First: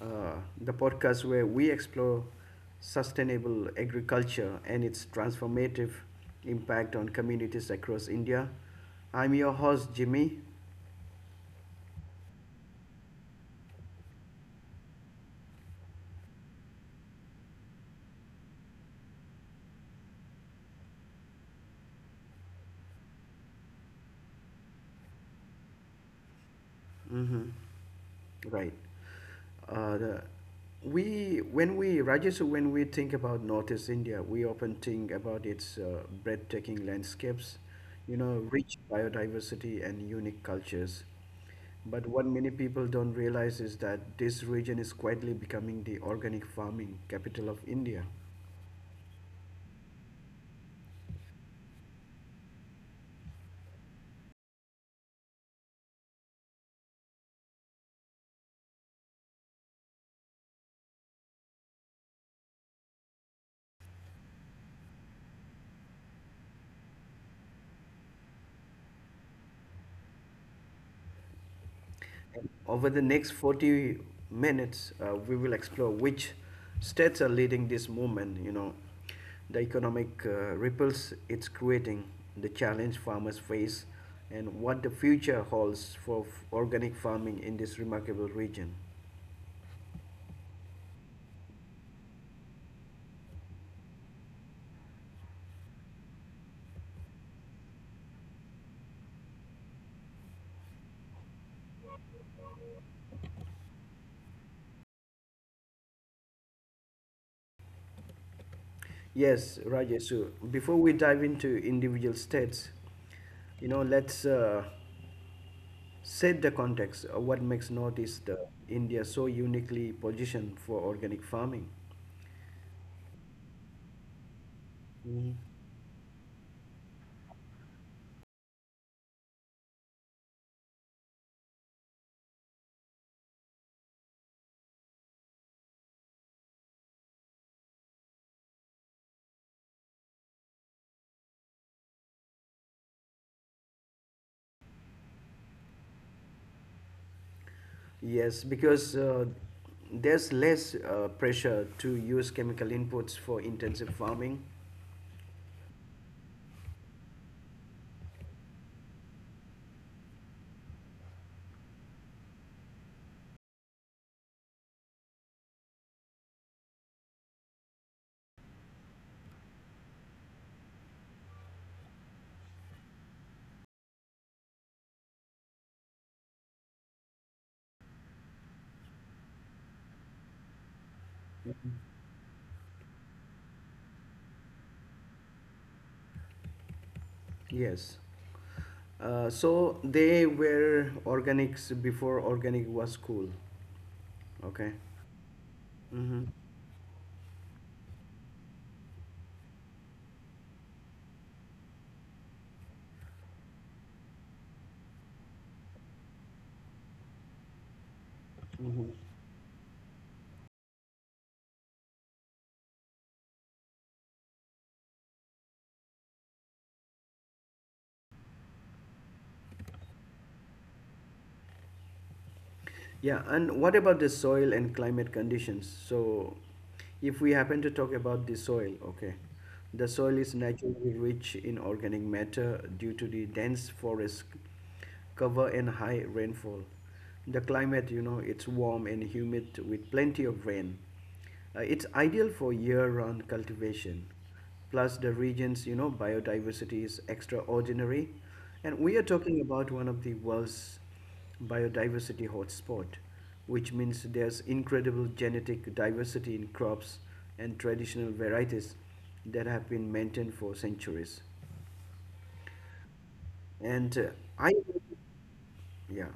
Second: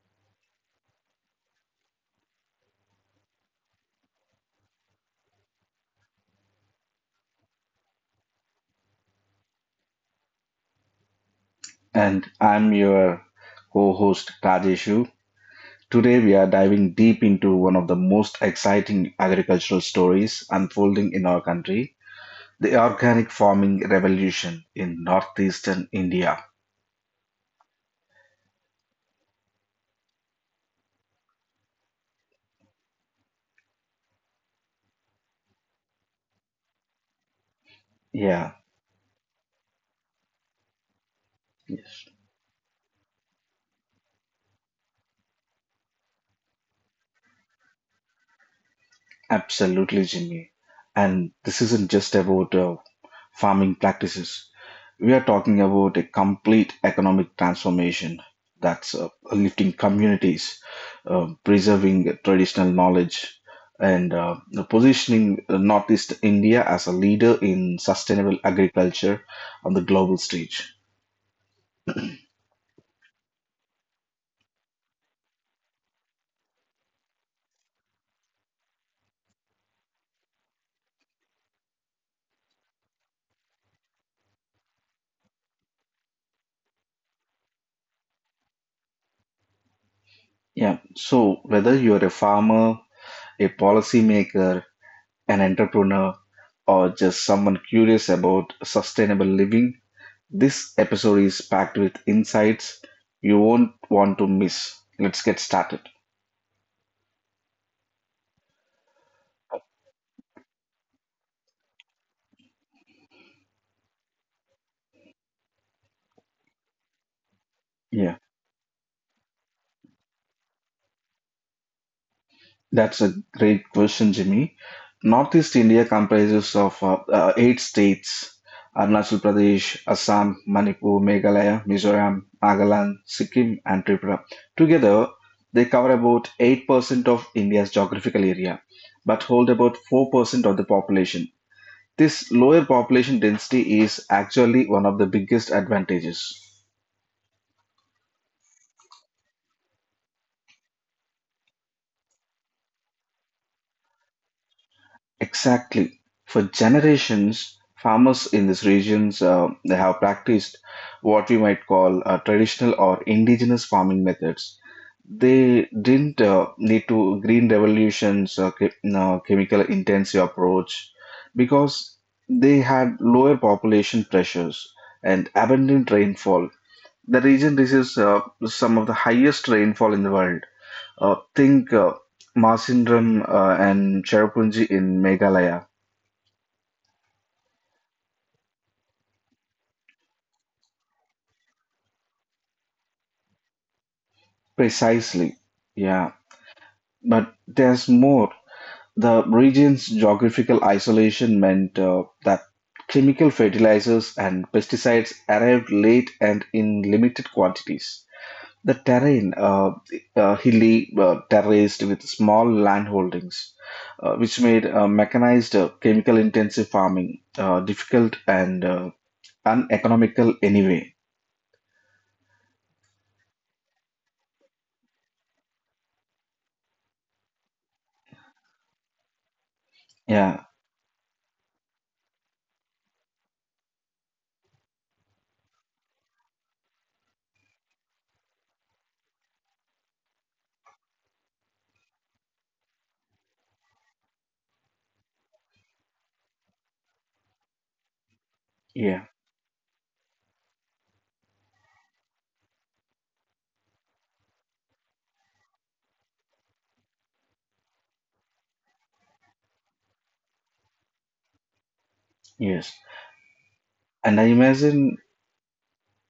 uh, the podcast where we explore sustainable agriculture and its transformative impact on communities across India. I'm your host, Jimmy. And I'm your co host, Rajeshu. Today, we are diving deep into one of the most exciting agricultural stories unfolding in our country, the organic farming revolution in northeastern India. Mhm. Right. The, we when we Rajesh, when we think about Northeast India, we often think about its breathtaking landscapes, you know, Yeah, rich biodiversity and unique cultures. But what many people don't realize is that this region is quietly becoming the organic farming capital of India. absolutely, Jimmy. And this isn't just about farming practices. We are talking about a complete economic transformation that's lifting communities, preserving traditional knowledge, and positioning Northeast India as a leader in sustainable agriculture on the global stage. Over the next 40 minutes, we will explore which states are leading this movement, you know, the economic ripples it's creating, the challenge farmers face, and what the future holds for organic farming in this remarkable region. Yeah, so whether you're a farmer, a policymaker, an entrepreneur, or just someone curious about sustainable living, this episode is packed with insights you won't want to miss. Let's get started. Yes, Rajesh, so before we dive into individual states, you know, let's set the context of what makes Yeah, Northeast India so uniquely positioned for organic farming. that's a great question, Jimmy. Northeast India comprises of eight states: Arunachal Pradesh, Assam, Manipur, Meghalaya, Mizoram, Nagaland, Sikkim, and Tripura. Together, they cover about 8% of India's geographical area, but hold about 4% of the population. This lower population density is actually one of the biggest advantages. Yes, because there's less pressure to use chemical inputs for intensive farming. Exactly. For generations, farmers in these regions they have practiced what we might call traditional or indigenous farming methods. They didn't need to green revolutions, chemical intensive approach, because they had lower population pressures and abundant rainfall. The region receives some of the highest rainfall in the world. Think Maasindram and Cherrapunji in Meghalaya. Yes. So they were organics before organic was cool. Okay. Precisely. Yeah. Mm-hmm. But there's more. The region's geographical isolation meant that chemical fertilizers and pesticides arrived late and in limited quantities. The Mm-hmm. terrain, hilly, terraced with small land holdings, which made mechanized, chemical-intensive farming difficult and uneconomical anyway. Yeah, and what about the soil and climate conditions? So, if we happen to talk about the soil, okay, the soil is Yeah, naturally rich in organic matter due to the dense forest cover and high rainfall. The climate, you know, it's warm and humid with plenty of rain. It's ideal for year-round cultivation. Plus, the region's you know biodiversity is extraordinary, and we are yeah, talking about one of the world's biodiversity hotspot, which means there's incredible genetic diversity in crops and traditional varieties that have been maintained for centuries. yes. And And I I imagine, yeah.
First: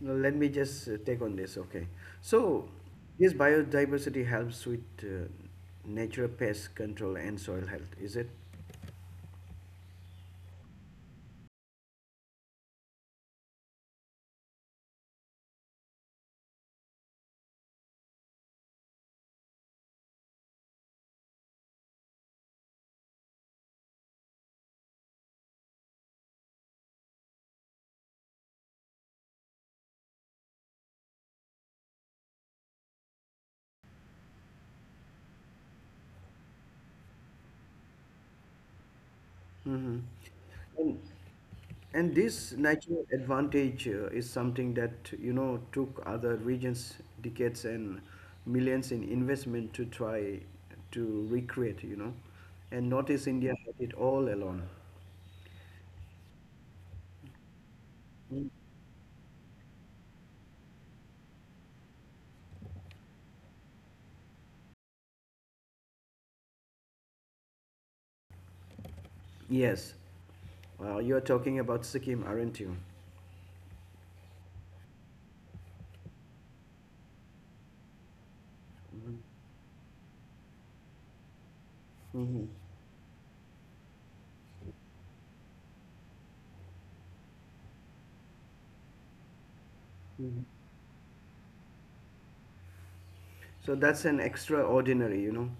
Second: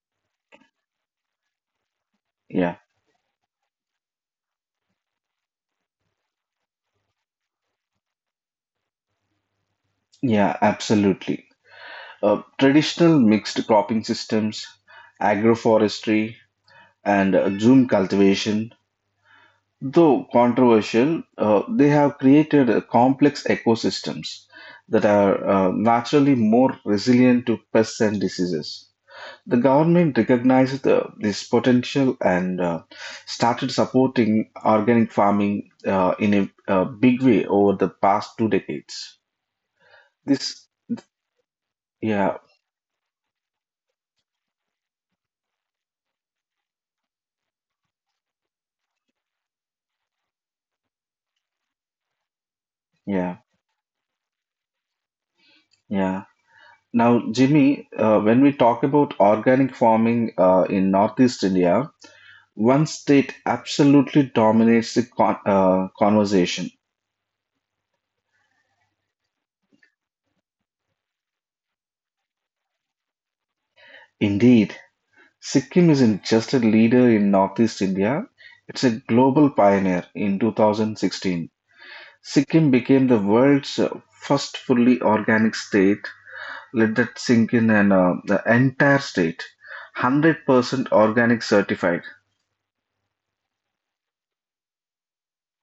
Now, let me just take on this. Okay. So, yeah, this biodiversity helps with natural pest control and soil health, is it? yeah, absolutely. Traditional mixed cropping systems, agroforestry, and zoom cultivation, though controversial, they have created complex ecosystems that are naturally more resilient to pests and diseases. The government recognized this potential and started supporting organic farming in a big way over the past 2 decades. Mm-hmm. This, And, and yeah, this natural advantage is something that, you know, took other regions decades and millions in investment to try to recreate, you know. And notice yeah, India had it all alone. yeah. Now, Jimmy, when Mm. we talk about organic farming in Northeast India, one state absolutely dominates the conversation. Yes. Well, you're talking about Sikkim, aren't you? Indeed, Sikkim isn't just a leader in Northeast India, it's a global pioneer in 2016. Mm-hmm. Sikkim became the world's first fully organic state. Let that sink in, and the entire state, 100% organic certified. So that's an extraordinary, you know.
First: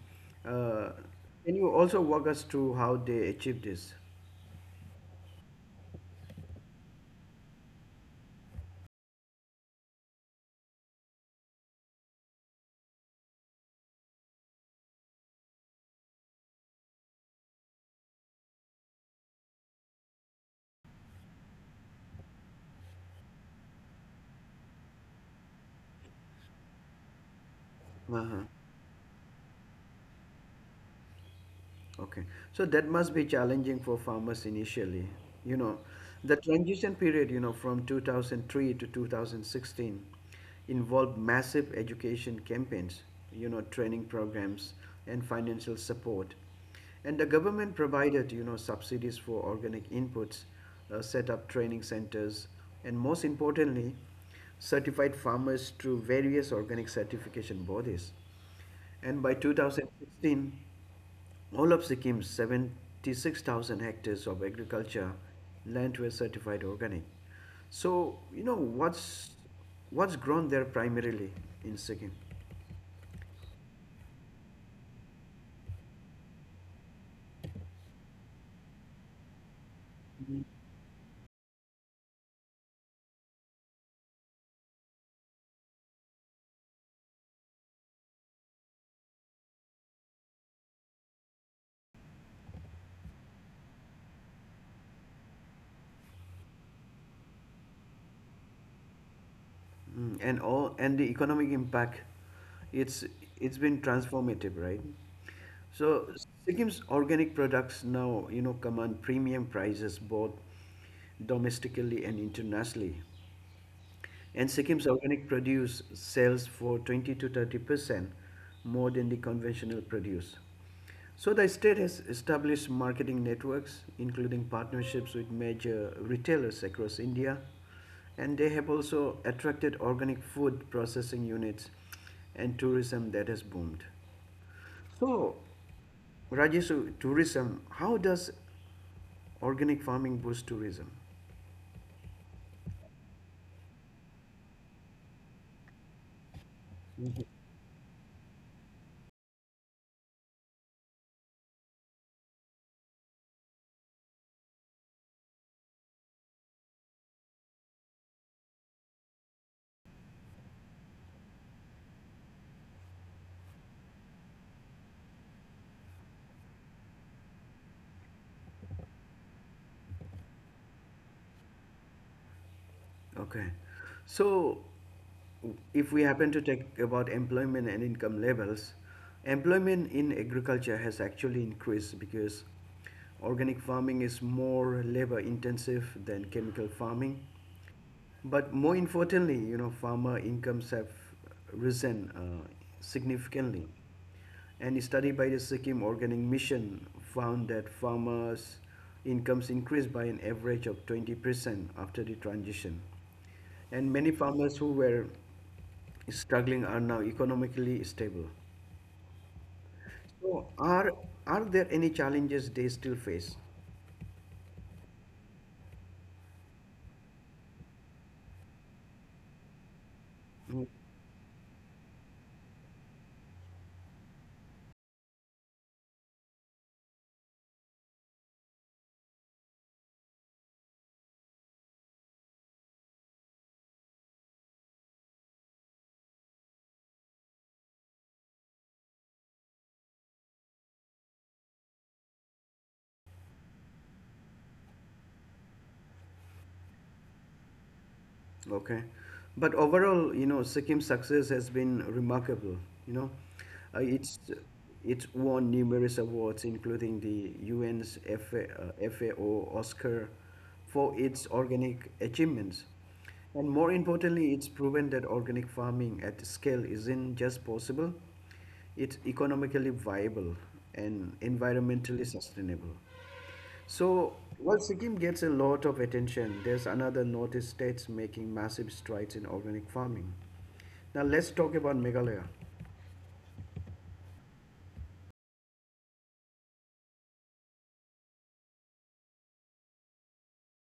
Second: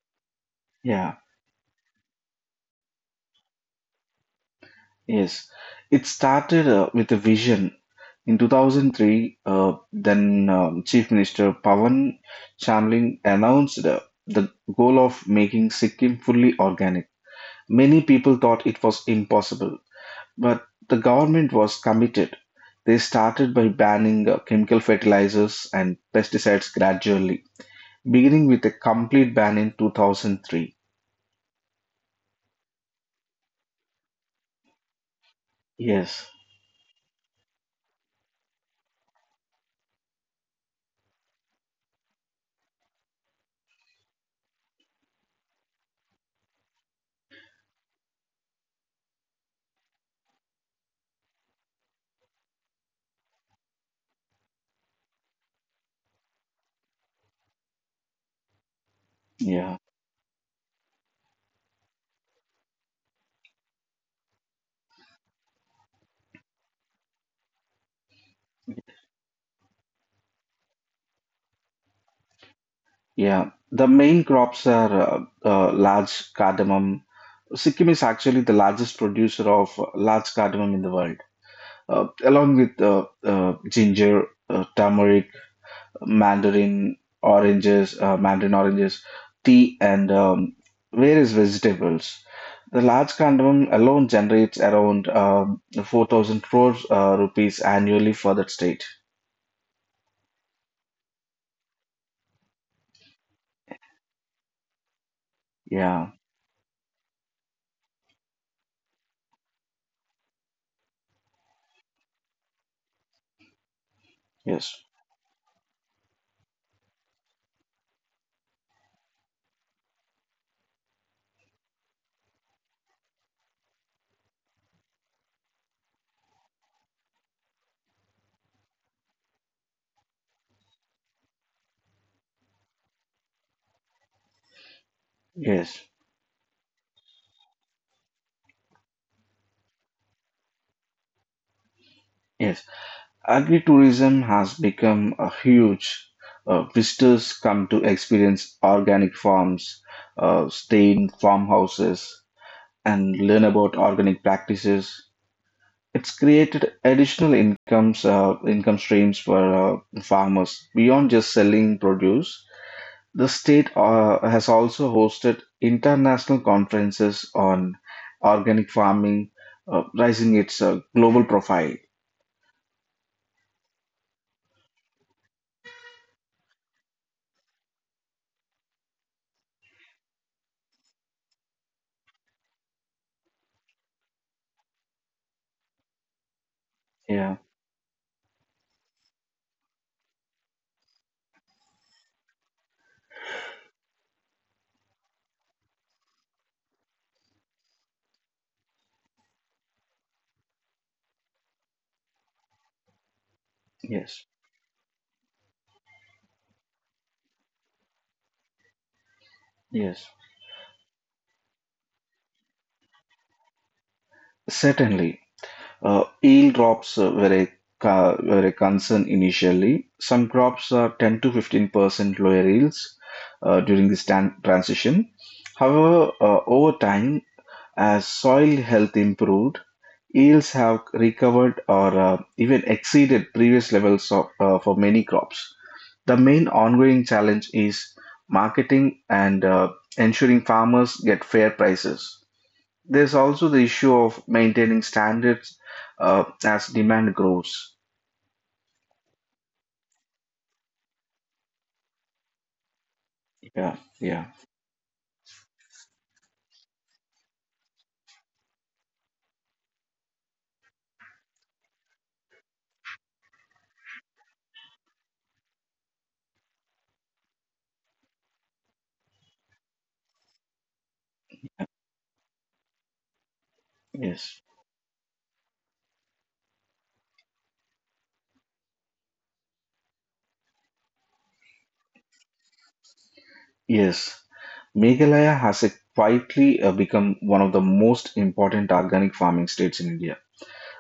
Uh, Yeah, can you also walk us through how they achieved this? yes. It started with a vision in 2003, then Chief Minister Pawan Chamling announced the goal of making Sikkim fully organic. Many people thought it was impossible, but the government was committed. They started by banning chemical fertilizers and pesticides gradually, beginning Uh-huh. with a complete ban in 2003. Okay. So that must be challenging for farmers initially. You know, Yes, the transition period, you know, from 2003 to 2016 involved massive education campaigns, you know, training programs and financial support. And the government provided, you know, subsidies for organic inputs, set up training centers, and most importantly, certified farmers through various organic certification bodies. And by yeah, 2016, all of Sikkim's 76,000 hectares of agriculture land were certified organic. So, you know, what's grown there primarily in Sikkim? yeah. The main crops are large cardamom. Sikkim is actually the largest producer of large cardamom in the world, along with ginger, turmeric, mandarin oranges, tea, and various vegetables. The large cardamom alone generates around 4,000 crores rupees annually for that state. Mm, and all and the economic impact it's it's been transformative, right? Yeah, So Sikkim's organic products now, you know, command premium prices both domestically and internationally. And yes, Sikkim's organic produce sells for 20 to 30% more than the conventional produce. So the state has established marketing networks, including partnerships with major retailers across India, and they have also attracted organic food processing units and tourism that has boomed. So, yes, Rajesh, so tourism, how does organic farming boost tourism? yes. Agritourism has become a huge. Visitors come to experience organic farms, stay in farmhouses, and learn about organic practices. It's created additional income streams for farmers beyond just selling produce. The state has also hosted international conferences on organic farming, raising its global profile. Okay. So, if we happen to talk about employment and income levels, employment in agriculture has actually increased because organic farming is more labor intensive than chemical farming. Yeah. But more importantly, you know, farmer incomes have risen significantly. And a study by the Sikkim Organic Mission found that farmers' incomes increased by an average of 20% after the transition and many Yes. farmers who were struggling are now economically stable. Yes. So, are there any challenges they still face? Certainly. Yield drops were a concern initially. Some Hmm. crops are 10 to 15% lower yields during this transition. However, over time, as soil health improved, yields have recovered or even exceeded previous levels of, for many crops. The main ongoing challenge is marketing and ensuring farmers get fair prices. There's also the issue of maintaining standards as demand grows. Okay. But overall, you know, Sikkim's success has been remarkable. You know, Yeah, uh, it's yeah, it's won numerous awards, including the UN's FAO Oscar, for its organic achievements. And more importantly, it's proven that organic farming at scale isn't just possible, it's economically viable and environmentally sustainable. So, yes, while Sikkim gets a lot of attention, there's another northeast states making massive strides in organic farming. Now, let's talk about Meghalaya. yes. Meghalaya has quietly become one of the most important organic farming states in India.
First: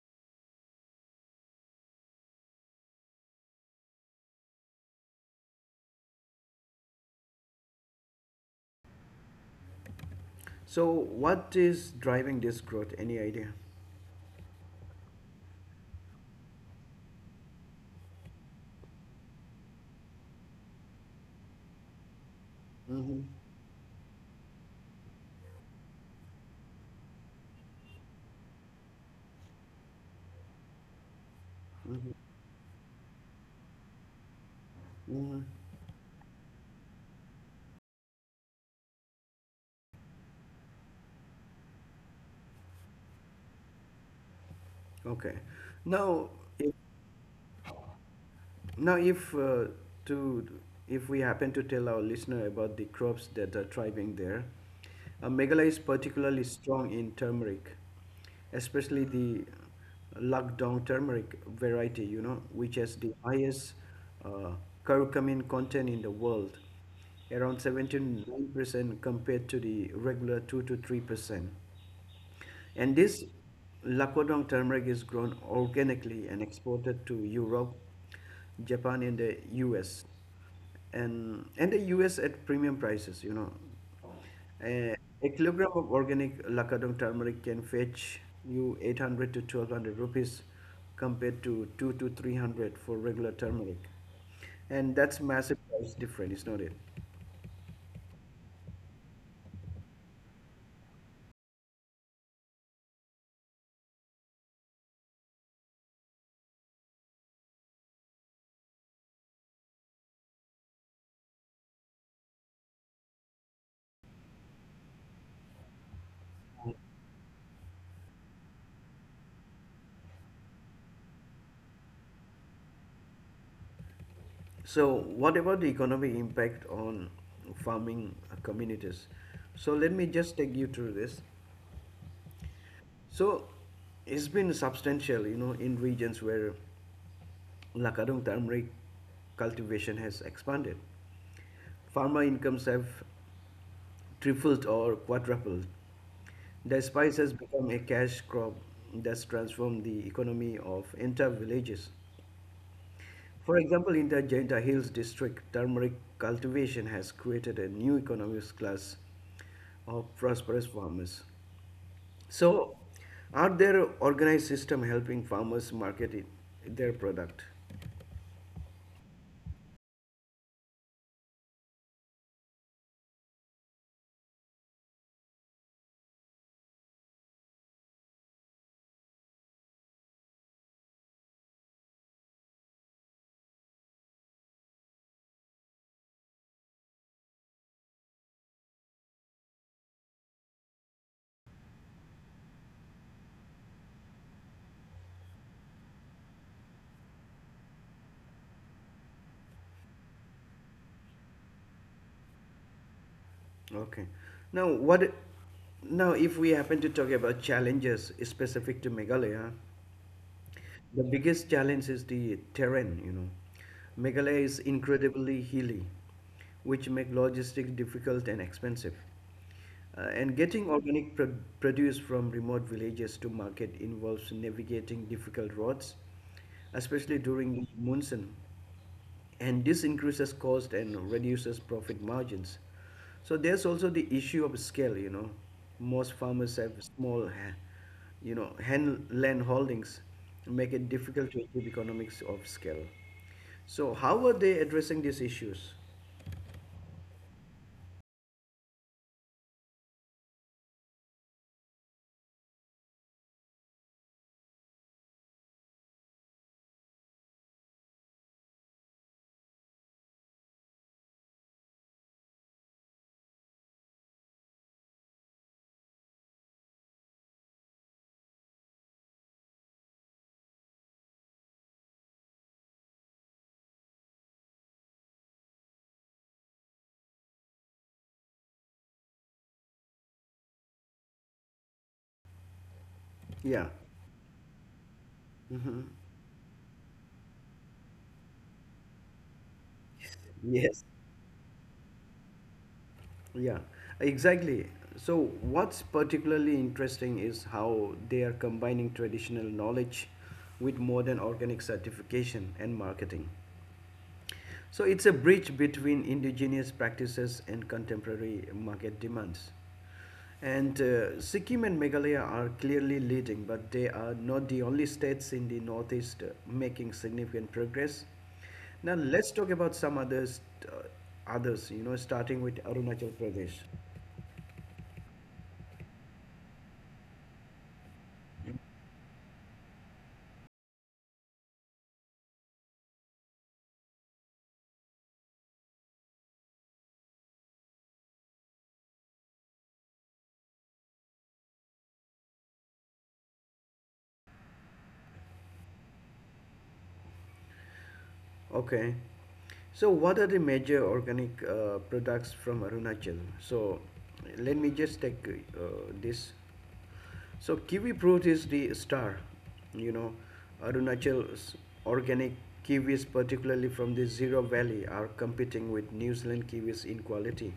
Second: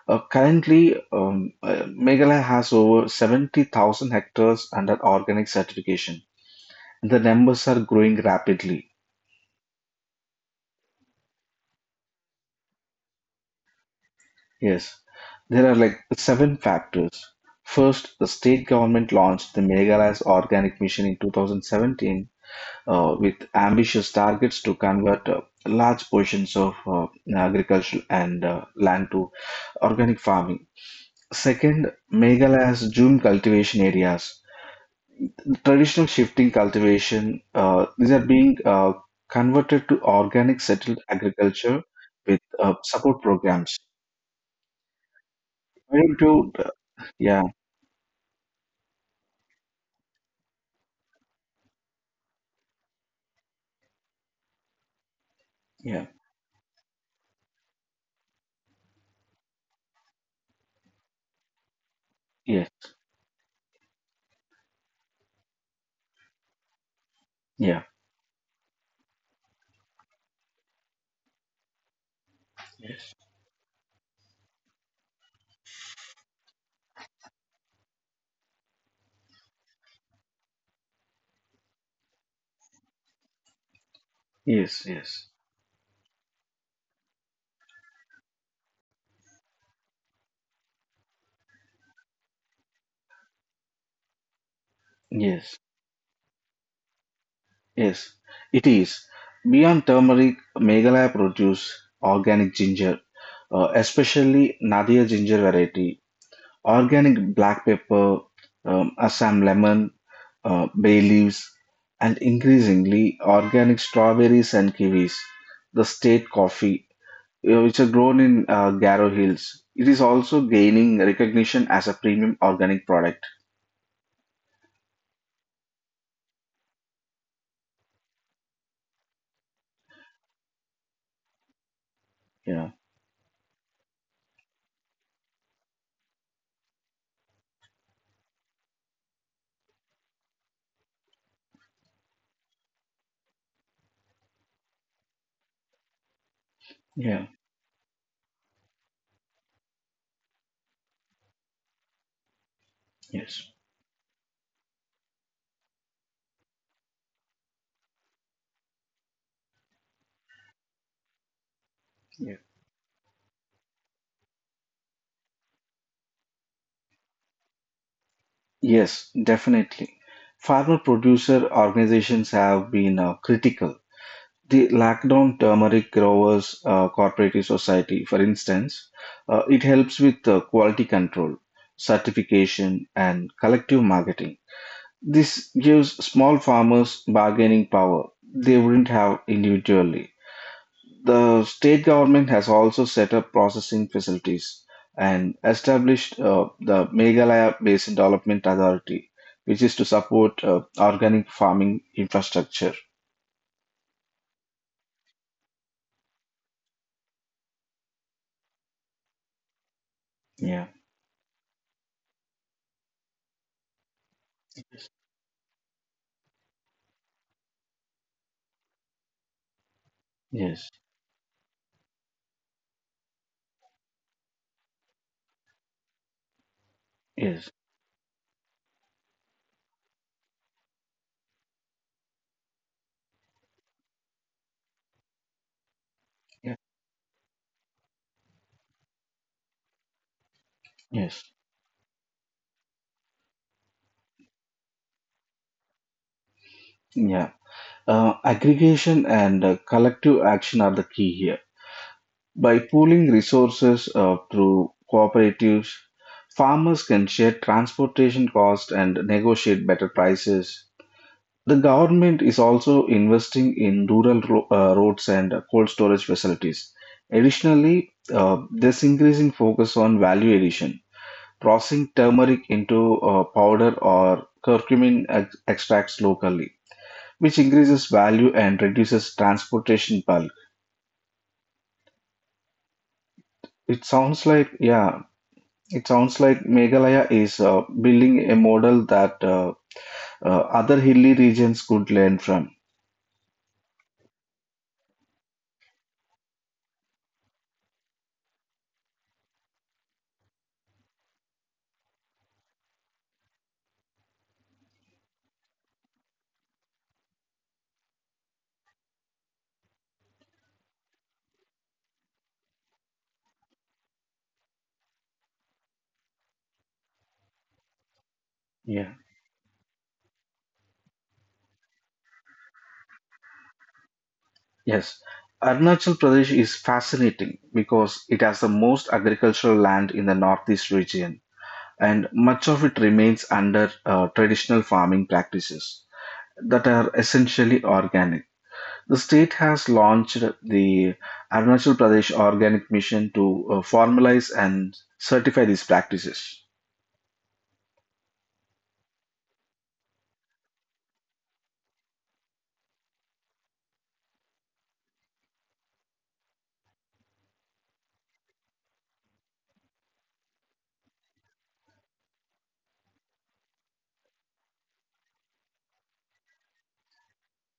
Currently, Meghalaya has over 70,000 hectares under organic certification. The numbers are growing rapidly. So, what is driving this growth? Any idea? Yes, there are like seven factors. First, the state government launched the Meghalaya's Organic Mission in 2017 Mm-hmm. with ambitious targets to convert large portions of agricultural and land to organic farming. Second, Mm-hmm. Meghalaya has June cultivation areas. Mm-hmm. Traditional shifting cultivation, these are being converted to organic settled agriculture with support programs. Okay. Why don't Now, you, Yeah, Now, if to if we happen to tell our listener about the crops that are thriving there, Meghalaya yeah, is particularly strong in turmeric, especially the Lakdong turmeric variety, you yes, know, which has the highest uh, curcumin content in the world, yeah, around 79% compared to the regular 2 to 3%. yes, And this Lakodong turmeric is grown organically and exported to Europe, Japan, and the US. And the US at premium prices, you know. yes, yes, Uh, a kilogram of organic Lakadong turmeric can fetch you 800 to 1200 rupees compared to 2 to 300 for regular turmeric. And that's yes. massive price difference, is not it? Yes, it is. Beyond turmeric, Meghalaya produce organic ginger, especially Nadia ginger variety, organic black pepper, Assam lemon, bay leaves, and increasingly organic strawberries and kiwis. The state coffee, which are grown in Garo Hills, it is also gaining recognition as a premium organic product. So, what about the economic impact on farming communities? So, let me just take you through this. Yeah, So, it's been substantial, you know, in regions where Lakadong turmeric cultivation has expanded. Farmer incomes have tripled or quadrupled. The spice yeah, has become a cash crop that's transformed the economy of entire villages. yes. For example, in the Jenta Hills district, turmeric cultivation has created a new economic class of prosperous farmers. So, are there organized system helping farmers market it, their product? Yes, definitely. Farmer producer organizations have been critical. The Lockdown Turmeric Growers Cooperative Society, for instance, it helps with quality control, certification, and collective marketing. This gives small farmers bargaining power they wouldn't have individually. The state government has also set up processing facilities and established the Meghalaya Basin Development Authority, which is to support organic farming infrastructure. Okay. Now, what? Now, if we happen to talk about challenges specific to Meghalaya, Yeah. the biggest challenge is the terrain, you know. Meghalaya is incredibly hilly, which make logistics difficult and expensive. And Yes. getting organic produce from remote villages to market involves navigating difficult roads, especially Yes. during monsoon and this increases cost and reduces profit margins. So there's also the issue of scale. You know, most Yeah. farmers have you know, hen land holdings, make it Yes. difficult to achieve economics of scale. So how are they addressing these issues? Yeah. Aggregation and collective action are the key here. By pooling resources through cooperatives, farmers can share transportation costs and negotiate better prices. The government is also investing in rural roads and cold storage facilities. Additionally, there's increasing focus on value addition, processing turmeric into powder or curcumin extracts locally, which increases value and reduces transportation bulk. Yeah. It sounds like, yeah, it sounds like Meghalaya is building a model that uh, other Yes. hilly regions could learn from. Yeah, exactly. So, what's particularly interesting is how they are combining traditional knowledge with modern organic certification and marketing. So it's a bridge between indigenous practices and contemporary market demands. And Sikkim and Meghalaya are clearly leading, but they are not the only states in the Northeast making significant progress. Now let's talk about some others, uh, others. You know, starting with Arunachal Pradesh. Yes, Arunachal Pradesh is fascinating because it has the most agricultural land in the northeast region, and much of it remains under traditional farming practices that are essentially organic. The state has launched the Arunachal Pradesh Organic Mission to formalize and certify these practices. Okay. So, what are the major organic products from Arunachal? So, let me just take uh, this. So, kiwi fruit is the star. You know, Arunachal's organic kiwis, particularly from the Zero Valley, are competing with New Zealand kiwis in quality.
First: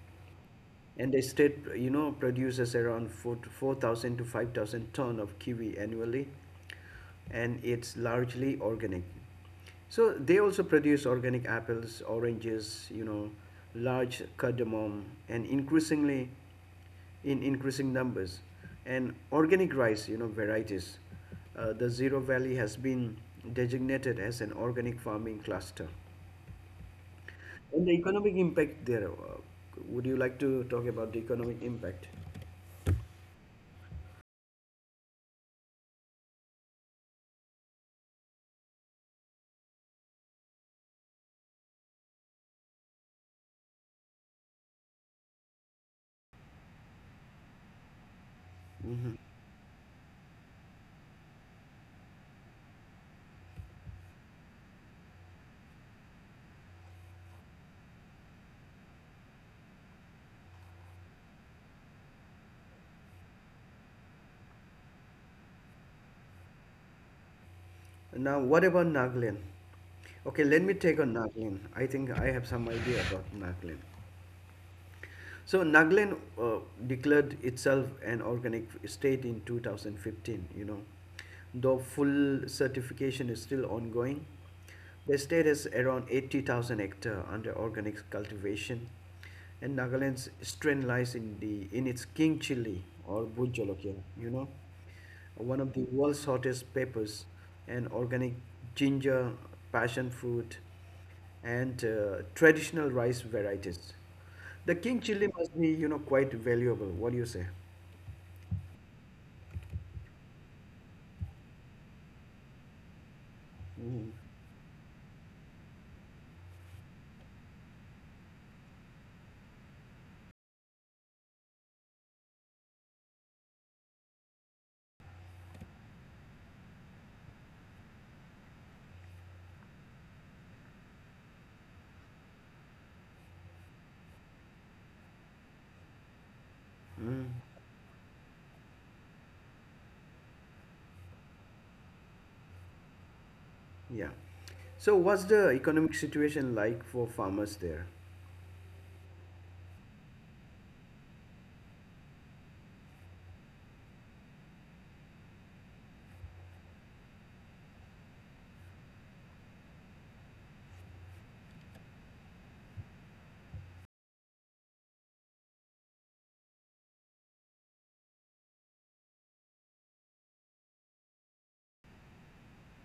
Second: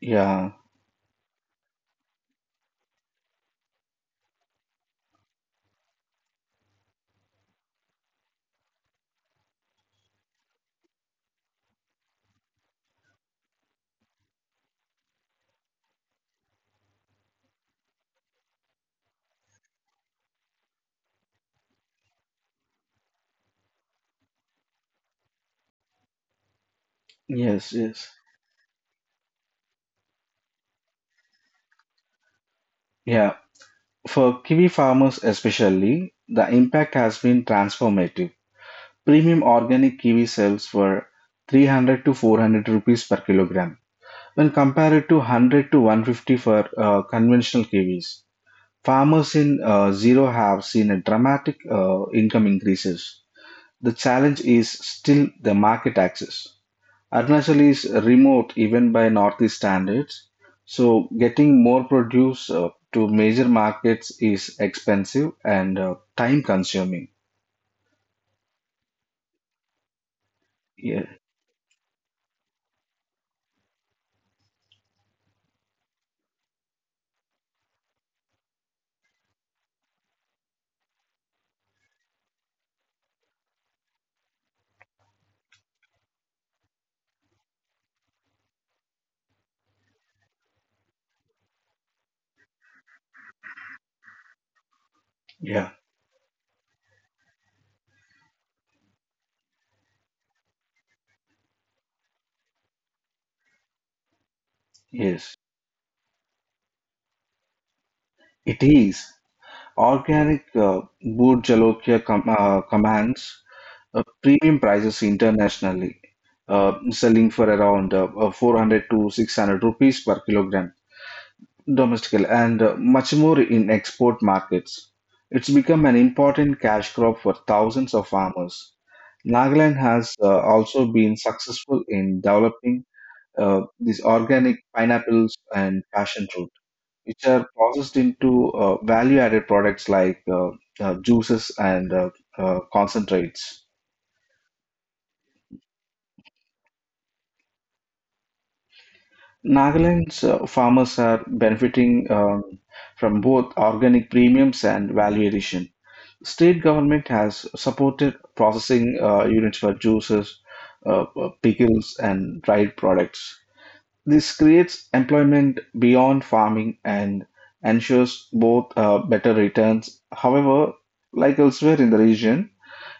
Yeah, And the state, you know, produces around 4 4,000 to 5,000 ton of kiwi annually, and it's largely organic. So they also produce organic apples, oranges, you know, large cardamom, and increasingly in increasing numbers. And organic rice, you know, varieties. The Zero Valley has been designated as an organic farming cluster. yes, And the yes. economic impact there, would you like to talk about the economic impact? Yeah, for kiwi farmers especially, the impact has been transformative. Premium organic kiwi sales were 300 to 400 rupees per kilogram when compared to 100 to 150 for conventional kiwis. Farmers in zero have seen a dramatic income increases. The challenge is still the market access. Arunachal is remote even by northeast standards, so getting more produce to major markets is expensive and time consuming. Now, what about Nagaland? Okay, let me Yeah, take on Nagaland. I think I have some idea about Nagaland. So Nagaland declared itself an organic state in 2015, you know. Though full certification is still ongoing, the state has around 80,000 hectare under organic cultivation, and Nagaland's strength lies in its king chili or Bhut Jolokia, you know one yeah, of the world's hottest peppers, and organic ginger, passion fruit, and traditional rice varieties. The king chili yes, must be, you know, quite valuable. What do you say? it is. Organic Boor Jalokia commands Mm. premium prices internationally, selling for around 400 to 600 rupees per kilogram domestically and much more in export markets. It's become an important cash crop for thousands of farmers. Nagaland has also been successful in developing these organic pineapples and passion fruit which Mm, are processed into value-added products like juices and concentrates. yeah. So, what's the economic situation like for farmers there? Nagaland's farmers are benefiting from both organic premiums and value addition. State government has supported processing units for juices, pickles, and dried products. This creates employment beyond farming and ensures both better returns. However, like elsewhere in the region,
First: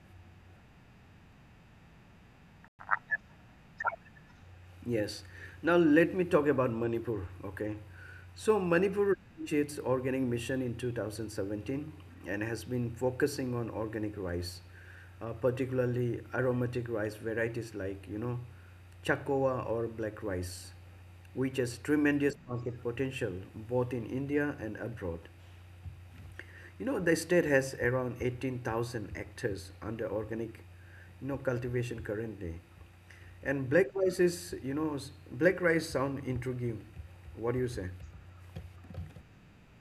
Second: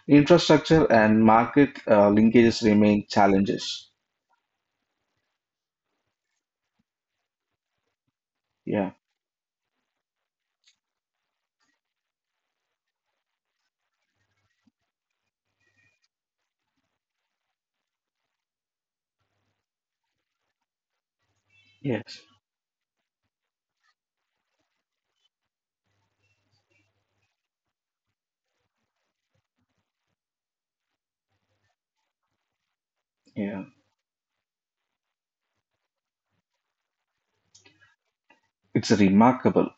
infrastructure and market linkages remain challenges. Yes. Now let me talk about Manipur, okay? So Yeah, Manipur launched its organic mission in 2017 and has been focusing on organic rice, particularly aromatic rice varieties like, you know, Chakowa or black rice, which has yes, tremendous market potential both in India and abroad. You know, the state has around 18,000 hectares under organic, you know, cultivation currently. yeah. And black rice is, you know, black rice sound intriguing. What do you say? It's remarkable.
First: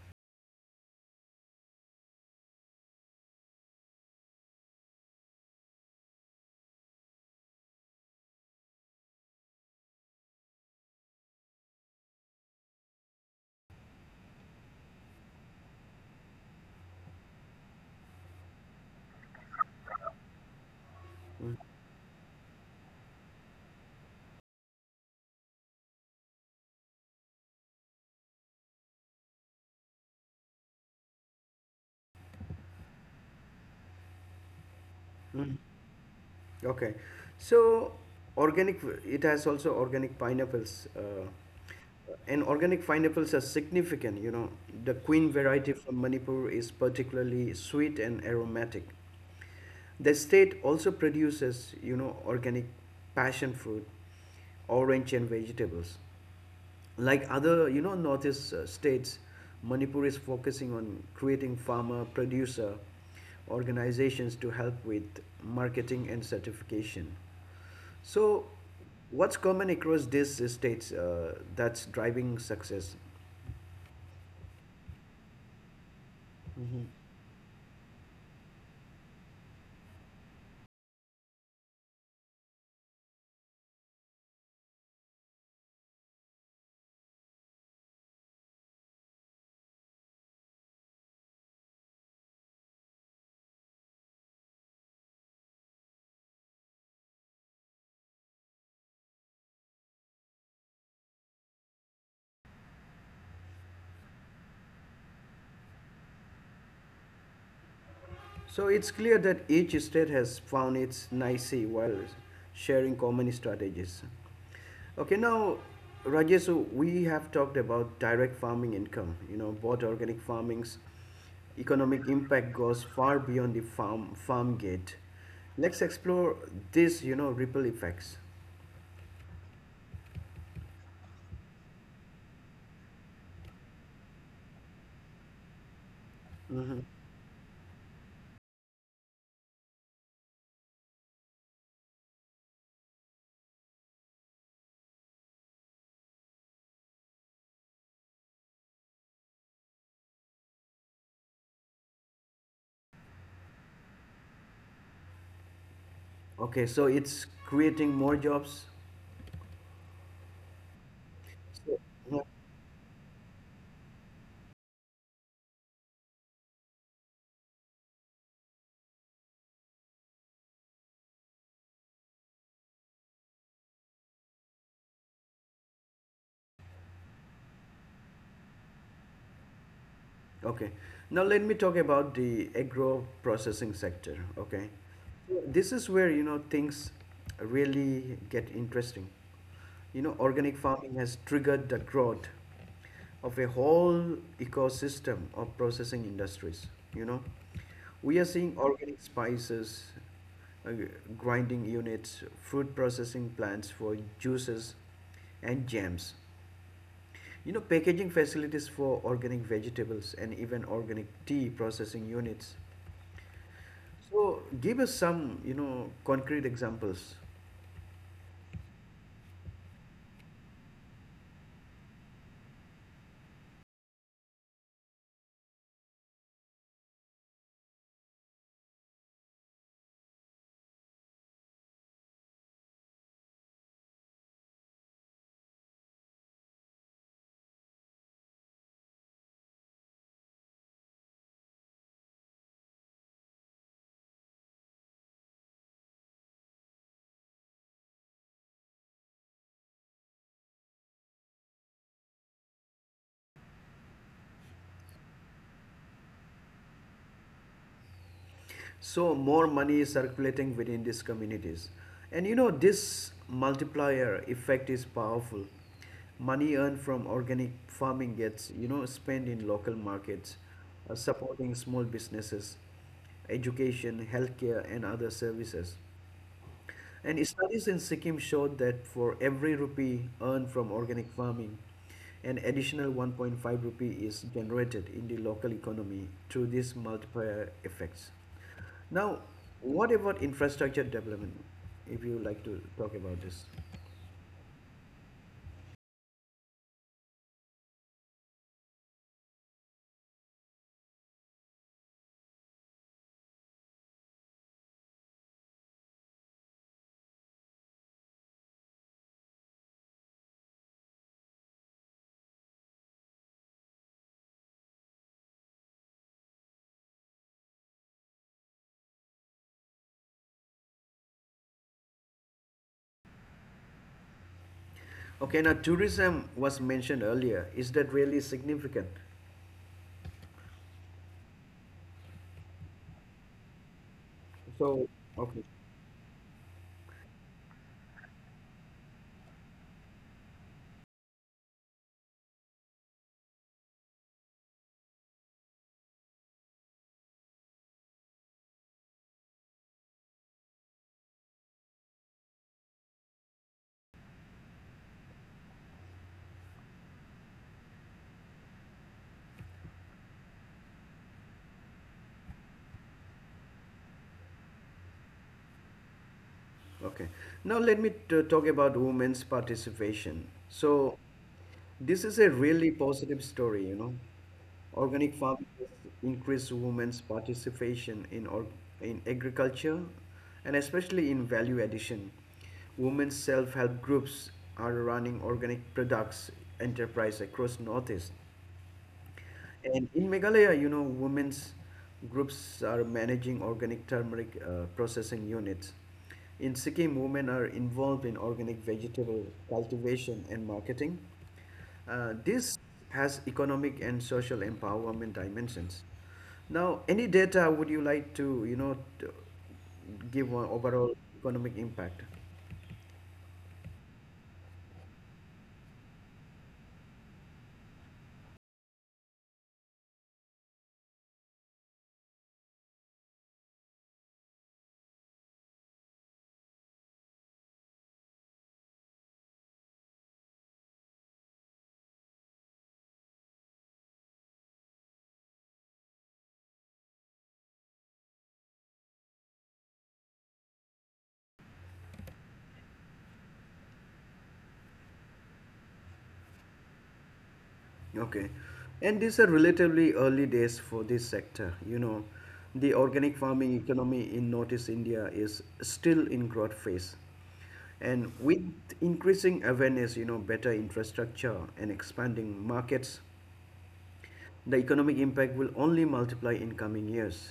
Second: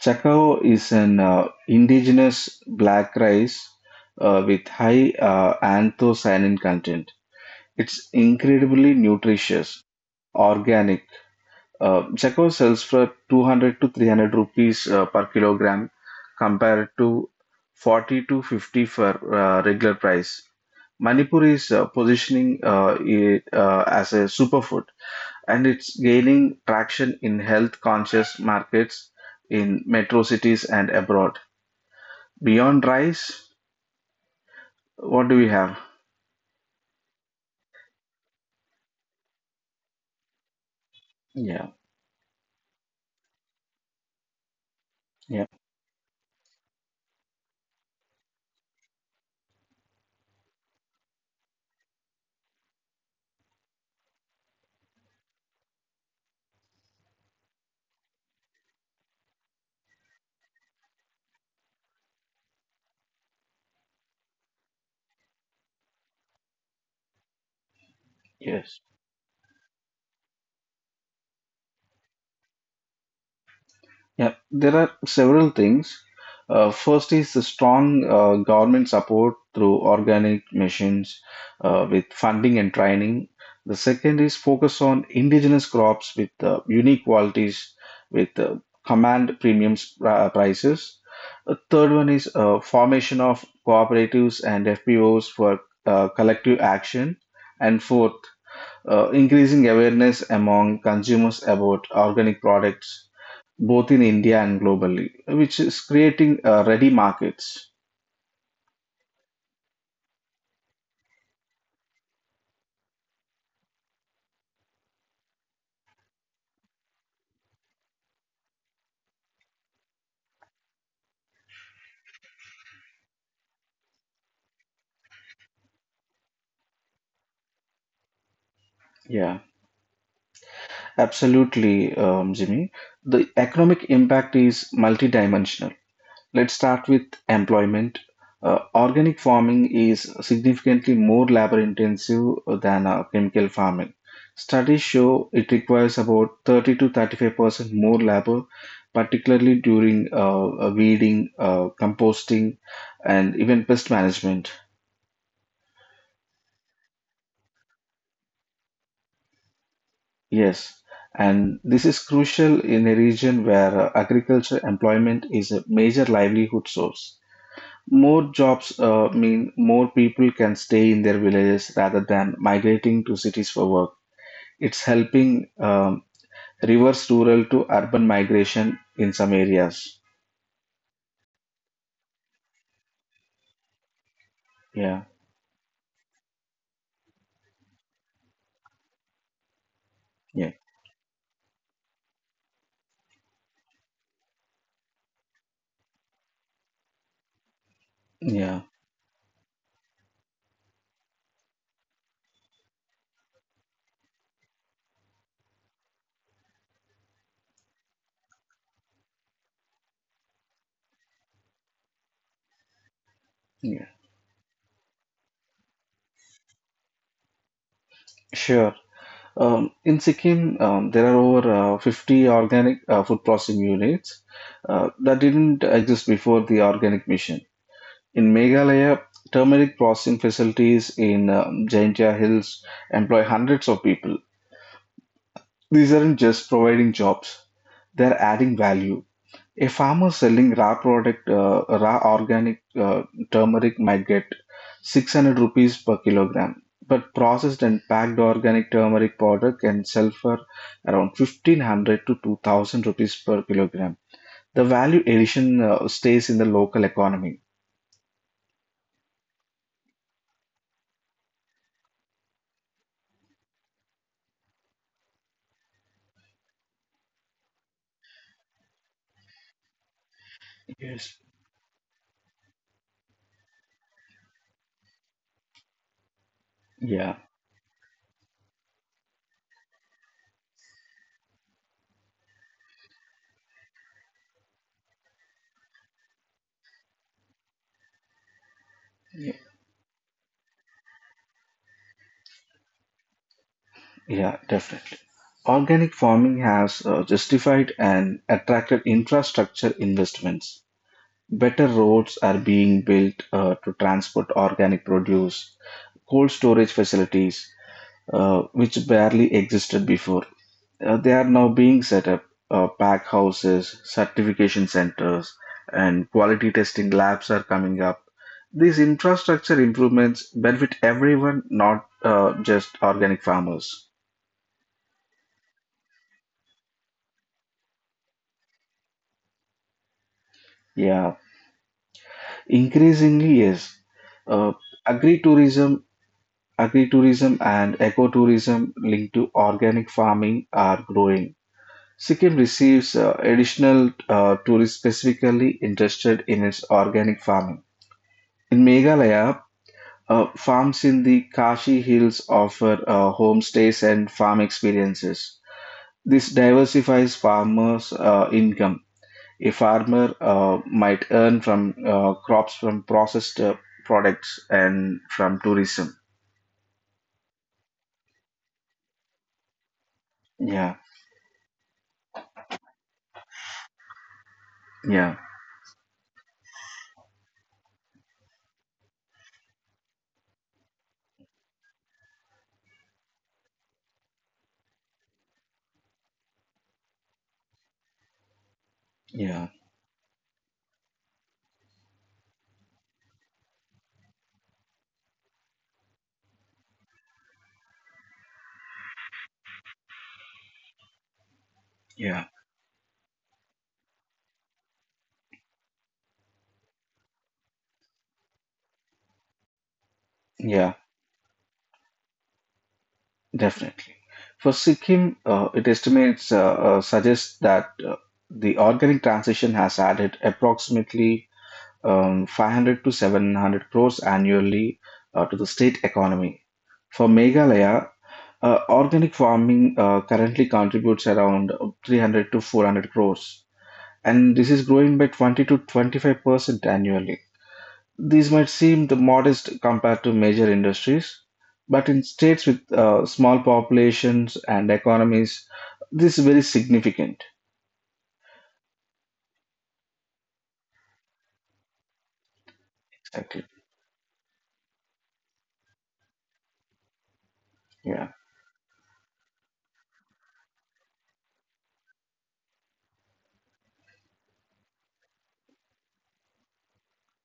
Chacao is an indigenous black rice with high anthocyanin content. It's incredibly nutritious, organic. Chacao sells for 200 to 300 rupees per kilogram compared to 40 to 50 for regular price. Manipur is positioning it as a superfood, and it's gaining traction in health conscious markets in metro cities and abroad. Beyond rice, what do we have? Okay, so organic it has also organic pineapples. Uh, Yeah, and organic pineapples are significant. You know, the queen yeah, variety from Manipur is particularly sweet and aromatic. The state also produces, you know, organic passion fruit, orange and vegetables. Like other, you know, northeast states, Manipur is focusing on creating farmer producer organizations to help with marketing and certification. So, yes. what's common across these states that's driving success? Yeah, there are several things. Mhm. First is the strong government support through organic missions with funding and training. The second is focus on indigenous crops with unique qualities with command premiums prices. The third one is formation of cooperatives and FPOs for collective action. And fourth, increasing awareness among consumers about organic products both in India and globally, which is creating ready markets. So, it's clear that each state has found its niche while sharing common strategies. Okay, now, Rajesh, so we have talked about direct farming income, you know, both organic farmings economic impact goes far beyond the farm gate. Let's explore this, you know, ripple effects. Yeah, absolutely, Jimmy. The economic impact is multidimensional. Let's Mhm. start with employment. Organic farming is significantly more labor intensive than chemical farming. Studies show it requires about 30 to 35% more labor, particularly during weeding, composting, and even pest management. Okay, so it's creating more jobs. Yes, and this is crucial in a region where agriculture employment is a major livelihood source. More jobs mean more people can stay in their villages rather than migrating to cities for work. It's helping reverse rural to urban migration in some areas. Okay. Now let me talk about the agro processing sector. Okay. Yeah, So this is where, you know, things really get interesting. You know, yeah, organic farming has triggered the growth of a whole ecosystem of processing industries. You know, we are seeing yeah, organic spices, uh, grinding units, fruit processing plants for juices and jams. You know, packaging facilities for organic vegetables and even organic tea processing units. yeah. So, give us some, you know, concrete examples. Sure. In Sikkim, there are over 50 organic food processing units that didn't exist before the organic mission. In Meghalaya, turmeric processing facilities in Jaintia Hills employ hundreds of people. These aren't just providing jobs, they're adding value. A farmer selling raw product, raw organic turmeric might get 600 rupees per kilogram, but processed and packed organic turmeric powder can sell for around 1,500 to 2,000 rupees per kilogram. The value addition stays in the local economy. So, more money is circulating within these communities. And you know, this multiplier effect is powerful. Money earned from organic farming gets, you know, spent in local markets, Yes. supporting small businesses, education, healthcare, and other services. Yeah. And studies in Sikkim showed that for every rupee earned from organic farming, an additional 1.5 rupee is generated in the local economy through these multiplier effects. Now, what about infrastructure development? If you like to talk about this. Yeah, definitely. Organic farming has justified and attracted infrastructure investments. Better roads are being built to transport organic produce, cold storage facilities, which barely existed before. They are now being set up. Pack houses, certification centers, and quality testing labs are coming up. These infrastructure improvements benefit everyone, not just organic farmers. Okay, now tourism was mentioned earlier. Is that really significant? Yeah. Increasingly, yes. Uh, So, okay. Agritourism, agritourism and ecotourism linked to organic farming are growing. Sikkim receives additional tourists specifically interested in its organic farming. In Meghalaya, farms in the Kashi Hills offer homestays and farm experiences. This diversifies farmers' income. A farmer might earn from crops, from processed products, and from tourism. Okay. Now let me talk about women's participation. Yeah, So this is a really positive story, you know. Organic yeah, farming has increased women's participation in or in agriculture and especially in value addition. Women's self-help groups are running organic products enterprise across Northeast. yeah, And in Meghalaya, you know, women's groups are managing organic turmeric processing units. In Sikkim, women are involved in organic vegetable cultivation and marketing. Uh, yeah, this has economic and social empowerment dimensions. Now, any data would you like to, you know, to give one yeah, overall economic impact? definitely. For Sikkim, it estimates suggests that the organic transition has added approximately 500 to 700 crores annually to the state economy. For Meghalaya, organic farming currently contributes around 300 to 400 crores, and this is growing by 20 to 25% annually. These might seem the modest compared to major industries, but in states with small populations and economies, this is very significant. Okay. And these are relatively early days for this sector. You know, the organic Exactly. farming economy in Northeast India is still in growth phase. And Yeah. with increasing awareness, you know, better infrastructure and expanding markets, the economic impact will only multiply in coming years.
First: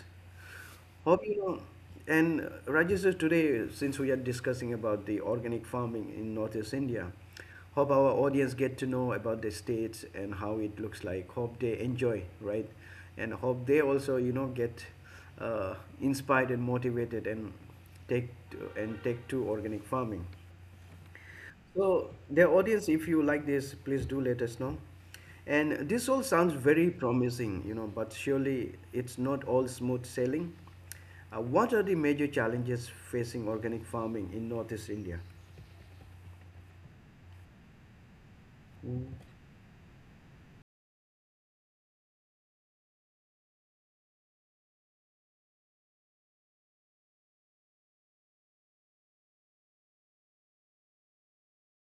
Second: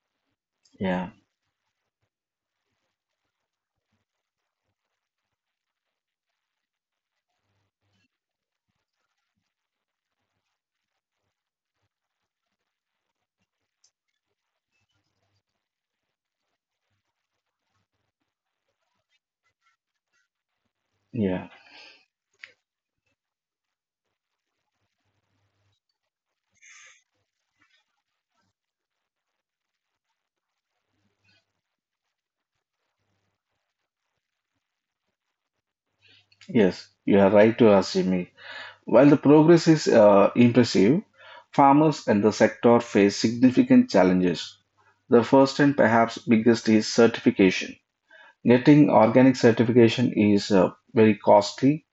Yeah. Hope you know, and Rajesh, today, since we are discussing about the organic farming in Northeast India, hope our audience get to know about the states and how it looks like. Hope they enjoy, right? And hope they also, you know, get uh, inspired and motivated and take to organic farming. Yeah. So, dear audience, if you like this, please do let us know. And this all sounds very promising, you know, but surely it's not all smooth sailing. What are the major challenges facing organic farming in Northeast India? Yes, you are right to Asimi. While the progress is impressive, farmers and the sector face significant challenges. The first and perhaps biggest is certification. Getting organic certification is very costly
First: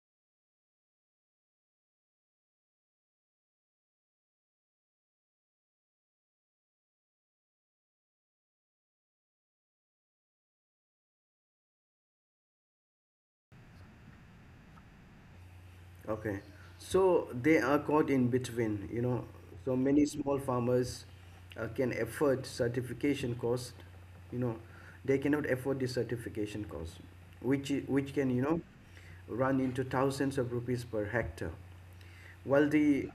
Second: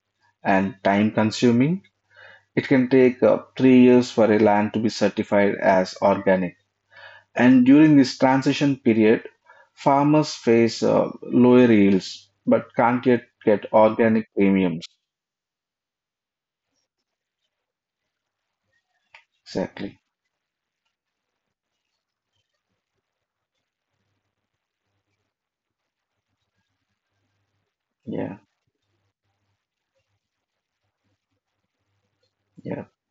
and time consuming. It can take 3 years for a land to be certified as organic. And during this transition period, farmers face lower yields but can't yet get organic premiums. Okay. So they are caught in between, you know. So Exactly. many small farmers can afford certification cost, you know. They cannot afford the certification cost, which can, Yeah, you know, run into thousands of rupees per hectare. While yeah, the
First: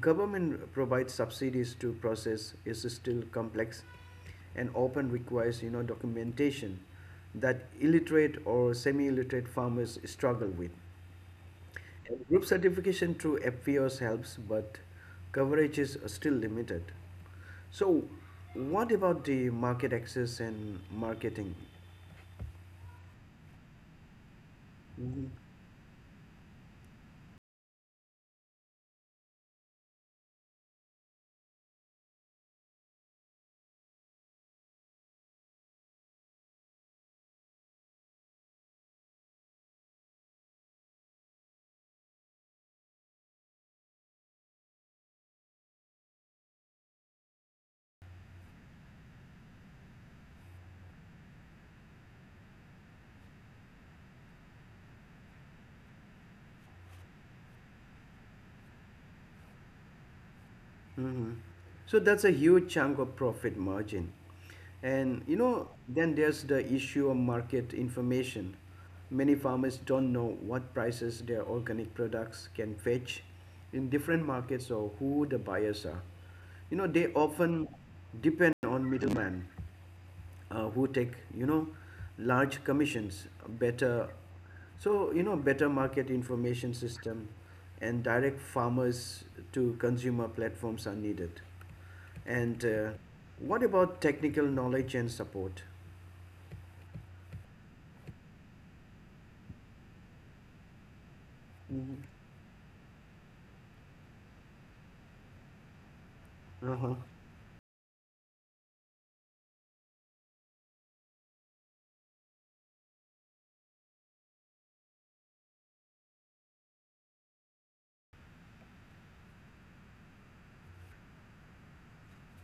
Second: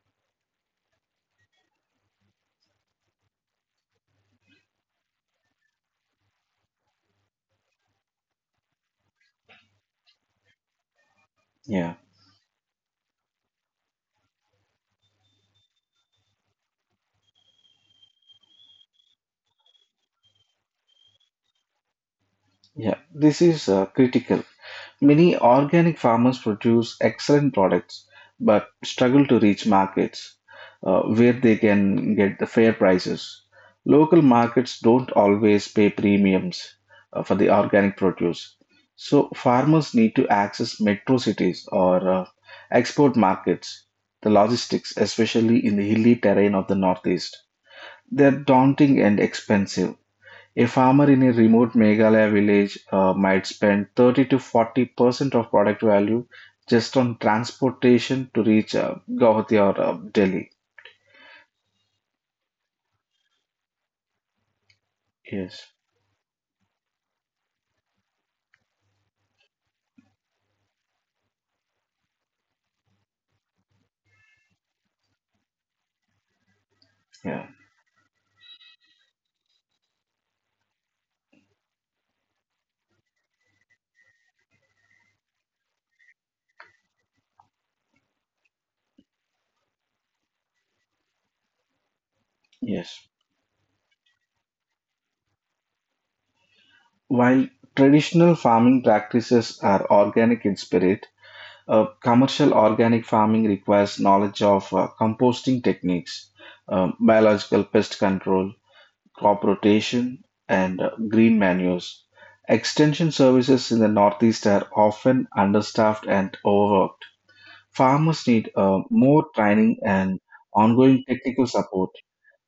government provides subsidies to process is still complex and often requires, you know, documentation that illiterate or semi-illiterate farmers struggle with. yeah, And Group certification through FPOs helps, but coverage is still limited. So, what about the market access and marketing? yeah. This is critical. Mhm. Many organic farmers produce excellent products but struggle to reach markets where they can get the fair prices. Local markets don't always pay premiums for the organic produce. So, farmers need to access metro cities or export markets. The logistics, especially in the hilly terrain of the Northeast, they're daunting and expensive. A farmer in a remote Meghalaya village might spend 30 to 40% of product value just on transportation to reach Guwahati or Delhi. Mhm. So that's a huge chunk of profit margin. And you know, Yes, then there's the issue of market information. Many farmers don't know what prices their organic products can fetch in different markets or who the buyers are. You know, they yeah, often depend on middlemen who take you know large commissions better so you know better market information system and direct farmers to consumer platforms are needed and yes. what about technical knowledge and support. While traditional farming practices are organic in spirit, Mhm. commercial organic farming requires knowledge of composting techniques, Uh-huh. biological pest control, crop rotation, and green manures. Extension services in the Northeast are often understaffed and overworked. Farmers need more training and ongoing technical support.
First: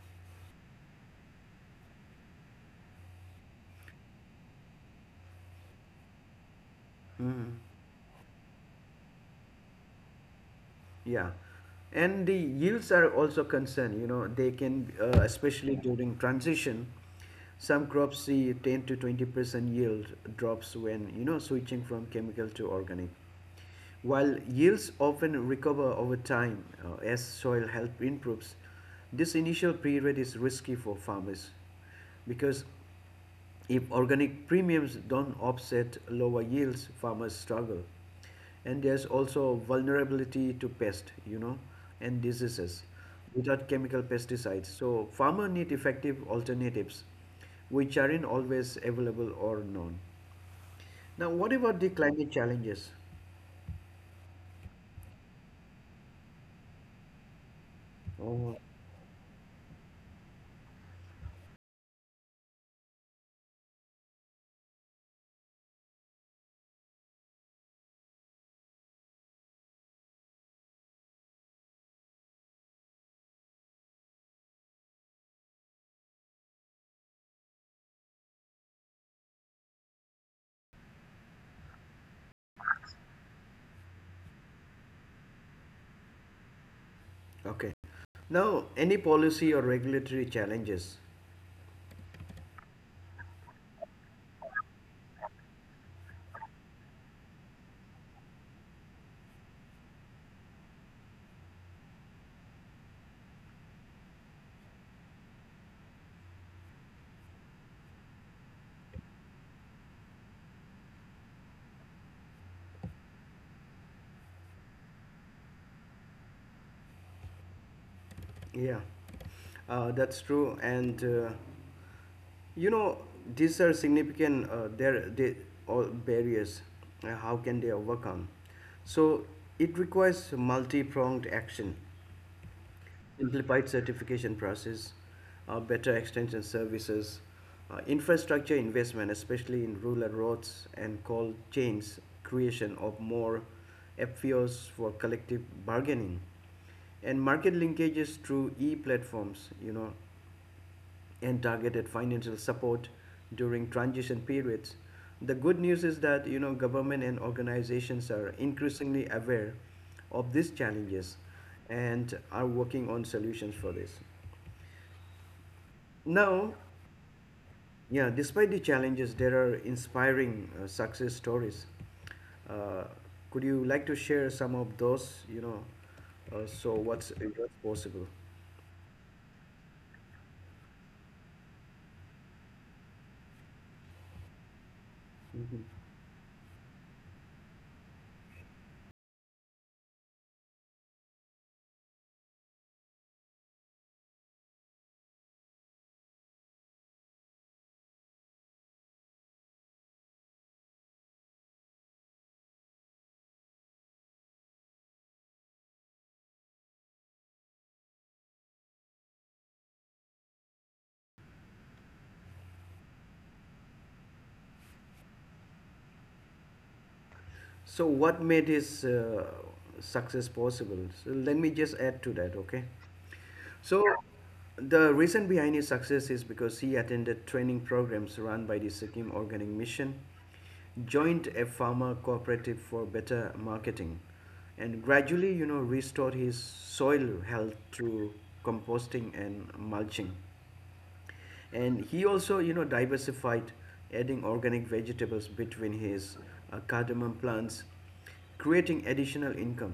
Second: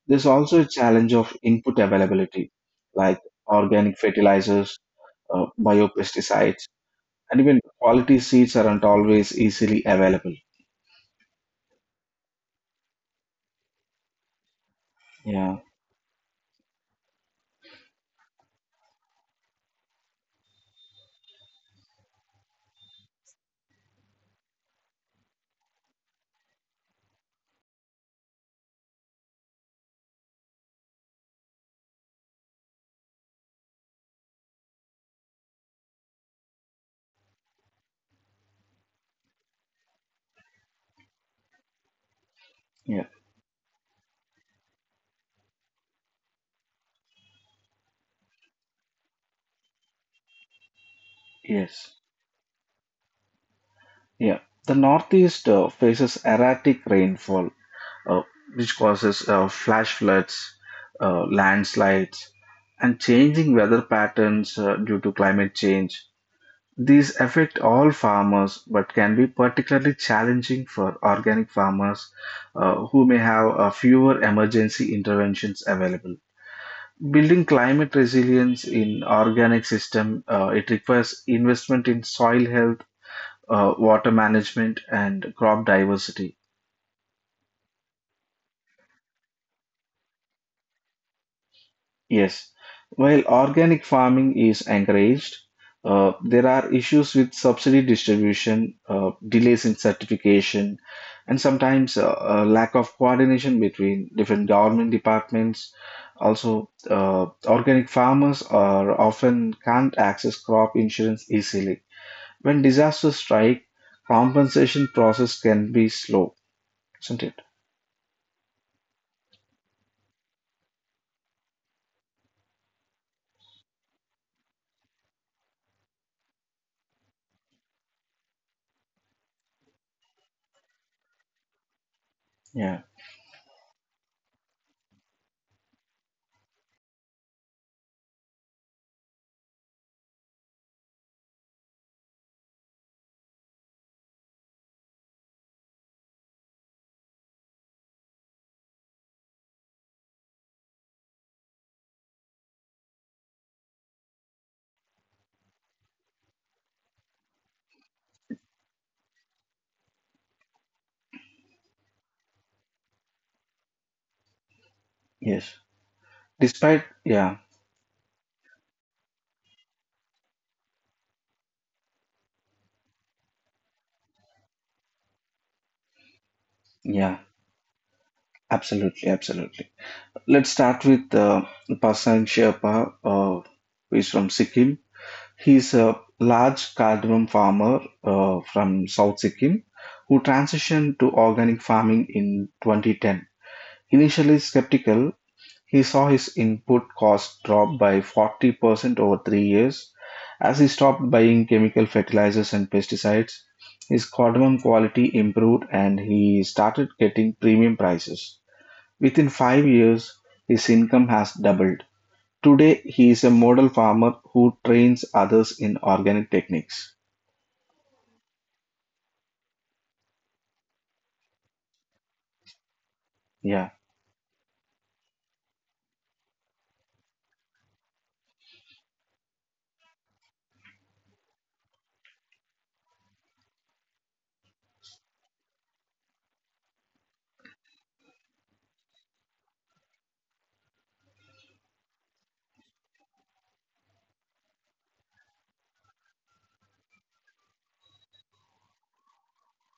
There's also a challenge of input availability, like organic fertilizers, biopesticides, and even quality seeds aren't always easily available. Yeah, and the yields are also concerned. You know, they can, Yeah, especially during transition, some crops see 10 to 20% yield drops when you know switching from chemical to organic. While yields often recover over time as soil health improves, this initial period is risky for farmers because if organic premiums don't offset lower yields, farmers struggle. And there's also vulnerability to pest, you know, and diseases yeah, without chemical pesticides. So farmer need effective alternatives, which aren't always available or known. Now, what about the yes, climate challenges? yeah. The Northeast faces erratic rainfall uh, Oh, which causes flash floods, landslides, and changing weather patterns due to climate change. These affect all farmers but can be particularly challenging for organic farmers who may have fewer emergency interventions available. Building climate resilience in organic system, it requires investment in soil health, water management, and crop diversity. okay. Now, any policy or regulatory challenges? Yes, while organic farming is encouraged, there are issues with subsidy distribution, delays in certification, and sometimes a lack of coordination between different government departments. Also, organic farmers are often can't access crop insurance easily. When disasters strike, compensation process can be slow, isn't it? Yeah, that's true. And you know, these are significant. They all barriers. How can they overcome? So it requires multi-pronged action Yeah, simplified certification process, better extension services, infrastructure investment, especially in rural roads and cold chains, creation of more FPOs for collective bargaining, and market linkages through e-platforms, you know, and targeted financial support during transition periods. The good news is that you know government and organizations are increasingly aware of these challenges and are working on solutions for this. yes. Now, Yeah, yeah, despite the challenges, there are inspiring success stories. Uh, could you like to share some of those? You know, so yeah, what's possible? absolutely, absolutely. Let's start with Pasan Sherpa, who is from Sikkim. He's a large cardamom farmer from South Sikkim who transitioned to organic farming in 2010. Initially skeptical, he saw his input cost drop by 40% over 3 years as he stopped buying chemical fertilizers and pesticides. His cardamom quality improved and he started getting premium prices. Within 5 years, his income has doubled. Today, he is a model farmer who trains others in organic techniques. So, what made his success possible? So, let me just add to that, okay? Yeah, So, the reason behind his success is because he attended training programs run by the Sikkim Organic Mission, joined a farmer cooperative for better marketing, and gradually, you know, restored his soil health through composting and mulching, and he also you know diversified, adding organic vegetables between his cardamom plants, creating additional income.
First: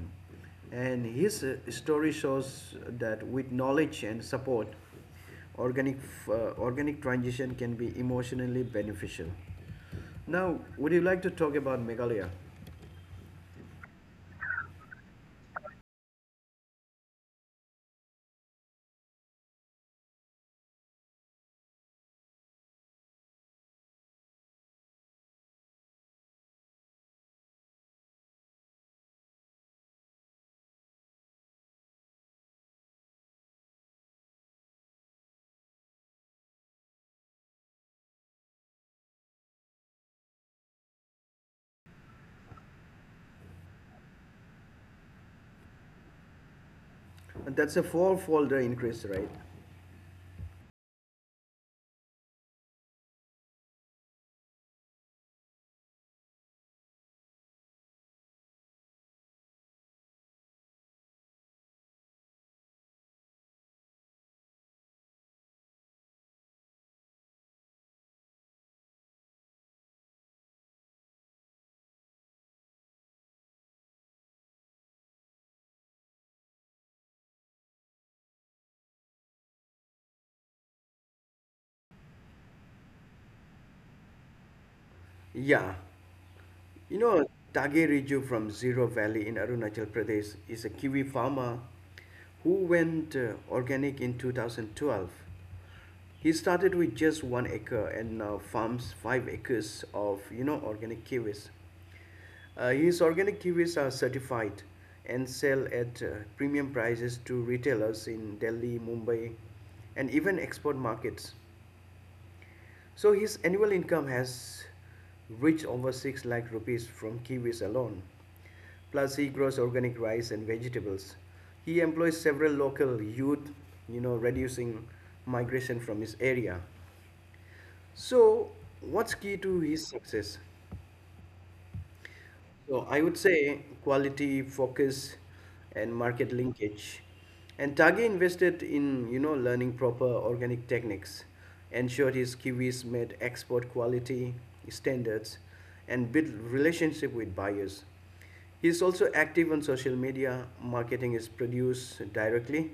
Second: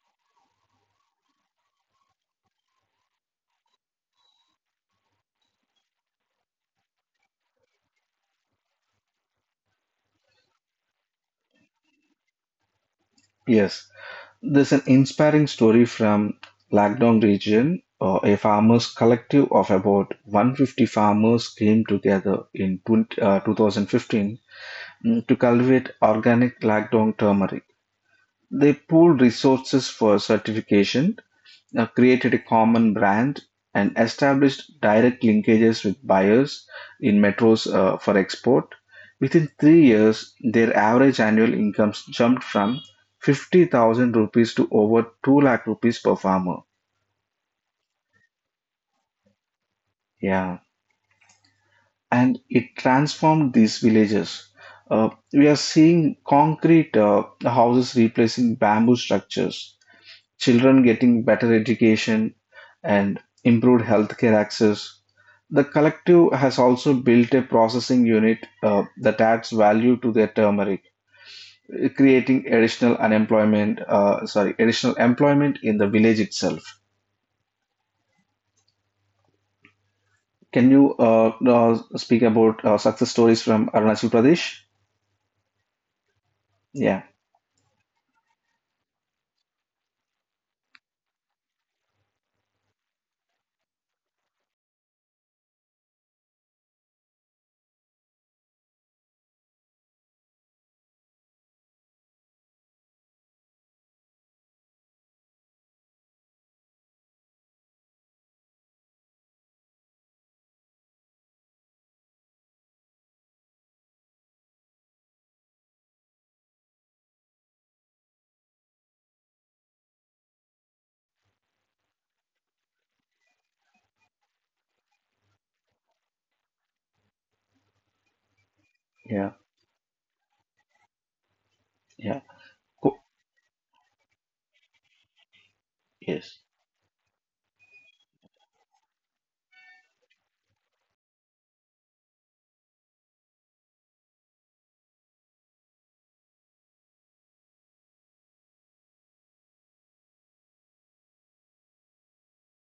And his story shows that with knowledge and support organic organic transition can be emotionally beneficial. Now would you like to talk about megalia, yes. There's an inspiring story from Lagdong region. A farmers' collective of about 150 farmers came together in 2015 , to cultivate organic Lagdong turmeric. They pooled resources for certification, created a common brand, and established direct linkages with buyers in metros for export. Within 3 years, their average annual incomes jumped from 50,000 rupees to over 2 lakh rupees per farmer. and that's a four folder increase, right? Yeah, and it transformed these villages. We are seeing concrete houses replacing bamboo structures, children getting better education, and improved healthcare access. The collective has also built a processing unit that adds value to their turmeric, creating additional unemployment, sorry, additional employment in the village itself. Can you speak about success stories from Arunachal Pradesh? Yeah. You Yeah, know, Tage Riju from Zero Valley in Arunachal Pradesh is a Kiwi farmer who went organic in 2012. He started with just 1 acre and now farms 5 acres of you know organic kiwis. His organic kiwis are certified and sell at premium prices to retailers in Delhi, Mumbai, and even export markets. So his annual income has reached over 6 lakh rupees from kiwis alone. Plus he grows organic rice and vegetables. He employs several local youth, you know, reducing migration from his area. So yeah, what's key to his success? yeah. So Co- I would say quality, focus, and market yes, linkage. And Tage invested in you know learning proper organic techniques, ensured his kiwis met export quality standards, and built relationship with buyers. He is also active on social media, marketing his produce directly.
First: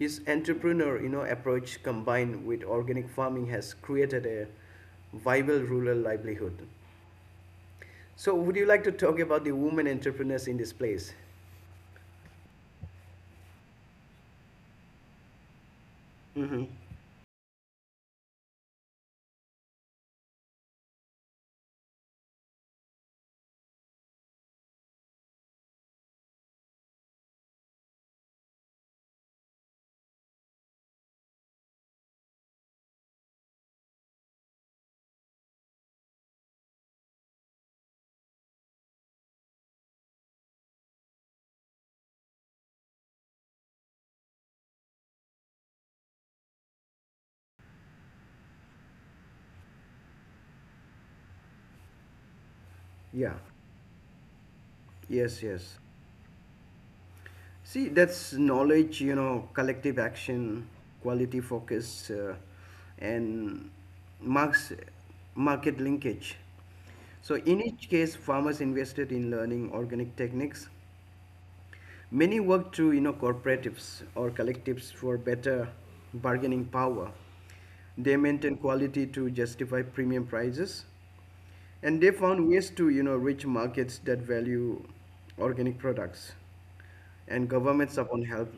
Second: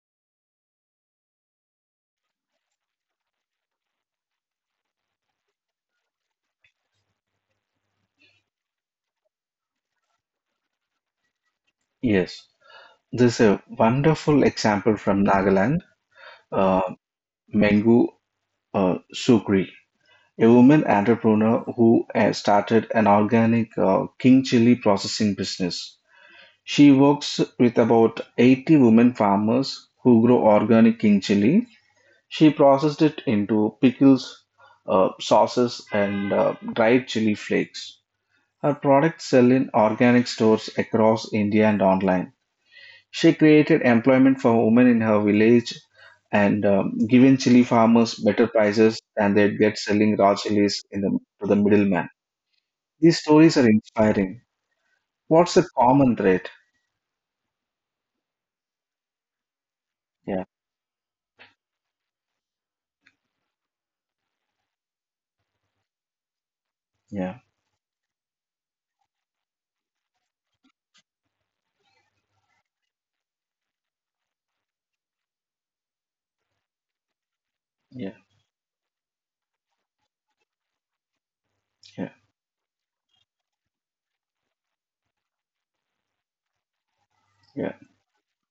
His entrepreneur, you know, approach combined with organic farming has created a viable rural livelihood. So, would you like to talk about the women entrepreneurs in this place? yes. There's a wonderful example from Nagaland, Mm-hmm. uh, Mengu Sukri, a woman entrepreneur who started an organic king chili processing business. She works with about 80 women farmers who grow organic in Chile. She processed it into pickles, sauces, and dried chili flakes. Her products sell in organic stores across India and online. She created employment for women in her village and given chili farmers better prices than they'd get selling raw chilies in the, to the middleman. These Yeah. stories are inspiring. Yes, What's the yes. common thread? See, that's knowledge, you know, collective Yeah, action, quality focus, and marks, market linkage. So, yeah, in each case, farmers invested in learning organic techniques. Many work through you know cooperatives or collectives for better bargaining power. They yeah, maintain quality to justify premium prices, and they yeah, found ways to you know reach markets that value organic products, and yeah, government support help,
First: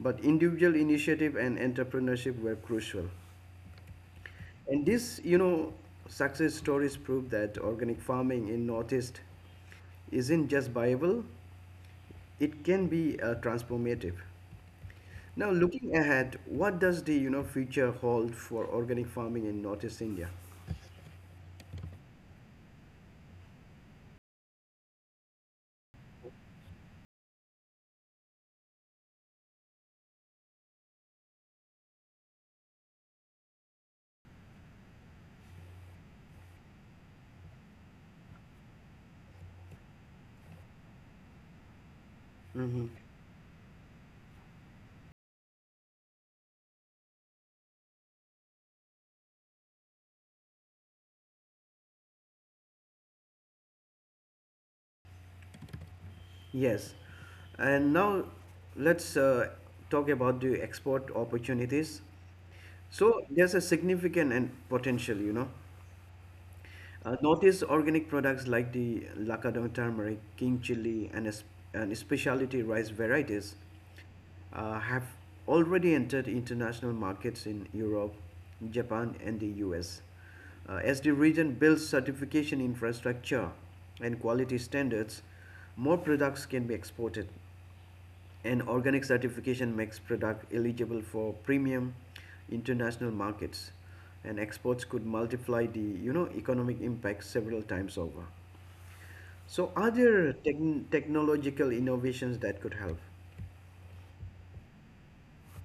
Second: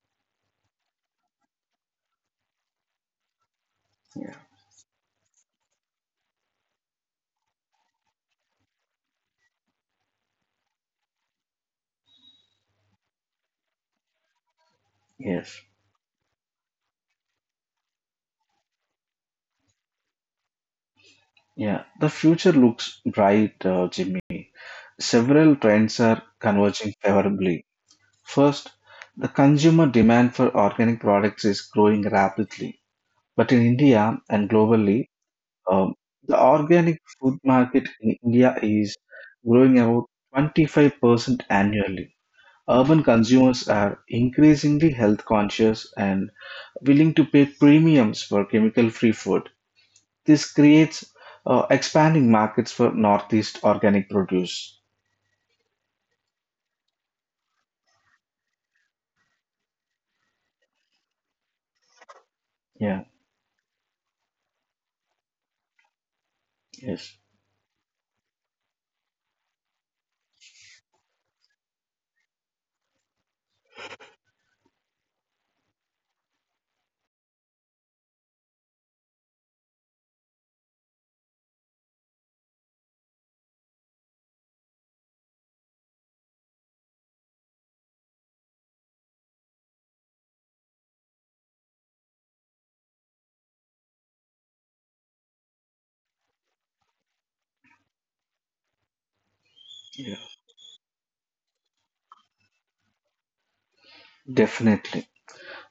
but individual initiative and entrepreneurship were crucial. yeah. And this, you know, success stories prove that organic farming in Northeast isn't just viable, it can be transformative. Now, Yes, looking ahead, what does the you know future hold for organic farming in Northeast India? yeah. The future looks bright, Jimmy. Several trends are converging favorably. First, the consumer demand for organic products is growing rapidly. But in India and globally, um, the organic food market in India is growing about 25% annually. Hmm. Urban consumers are increasingly health conscious and willing to pay premiums for chemical-free food. This creates expanding markets for Northeast organic produce. Yes, and now let's talk about the export opportunities. Yeah, So there's a significant and potential, you know. yes, Notice organic products like the Lakadong turmeric, king chili, and specialty rice varieties have already entered international markets in Europe, Japan, and the US. As the region builds certification infrastructure and quality standards, more products can be exported. An organic certification makes product eligible for premium international markets, and exports could multiply the you know economic impact several times over. So are yeah, there technological innovations that could help? definitely.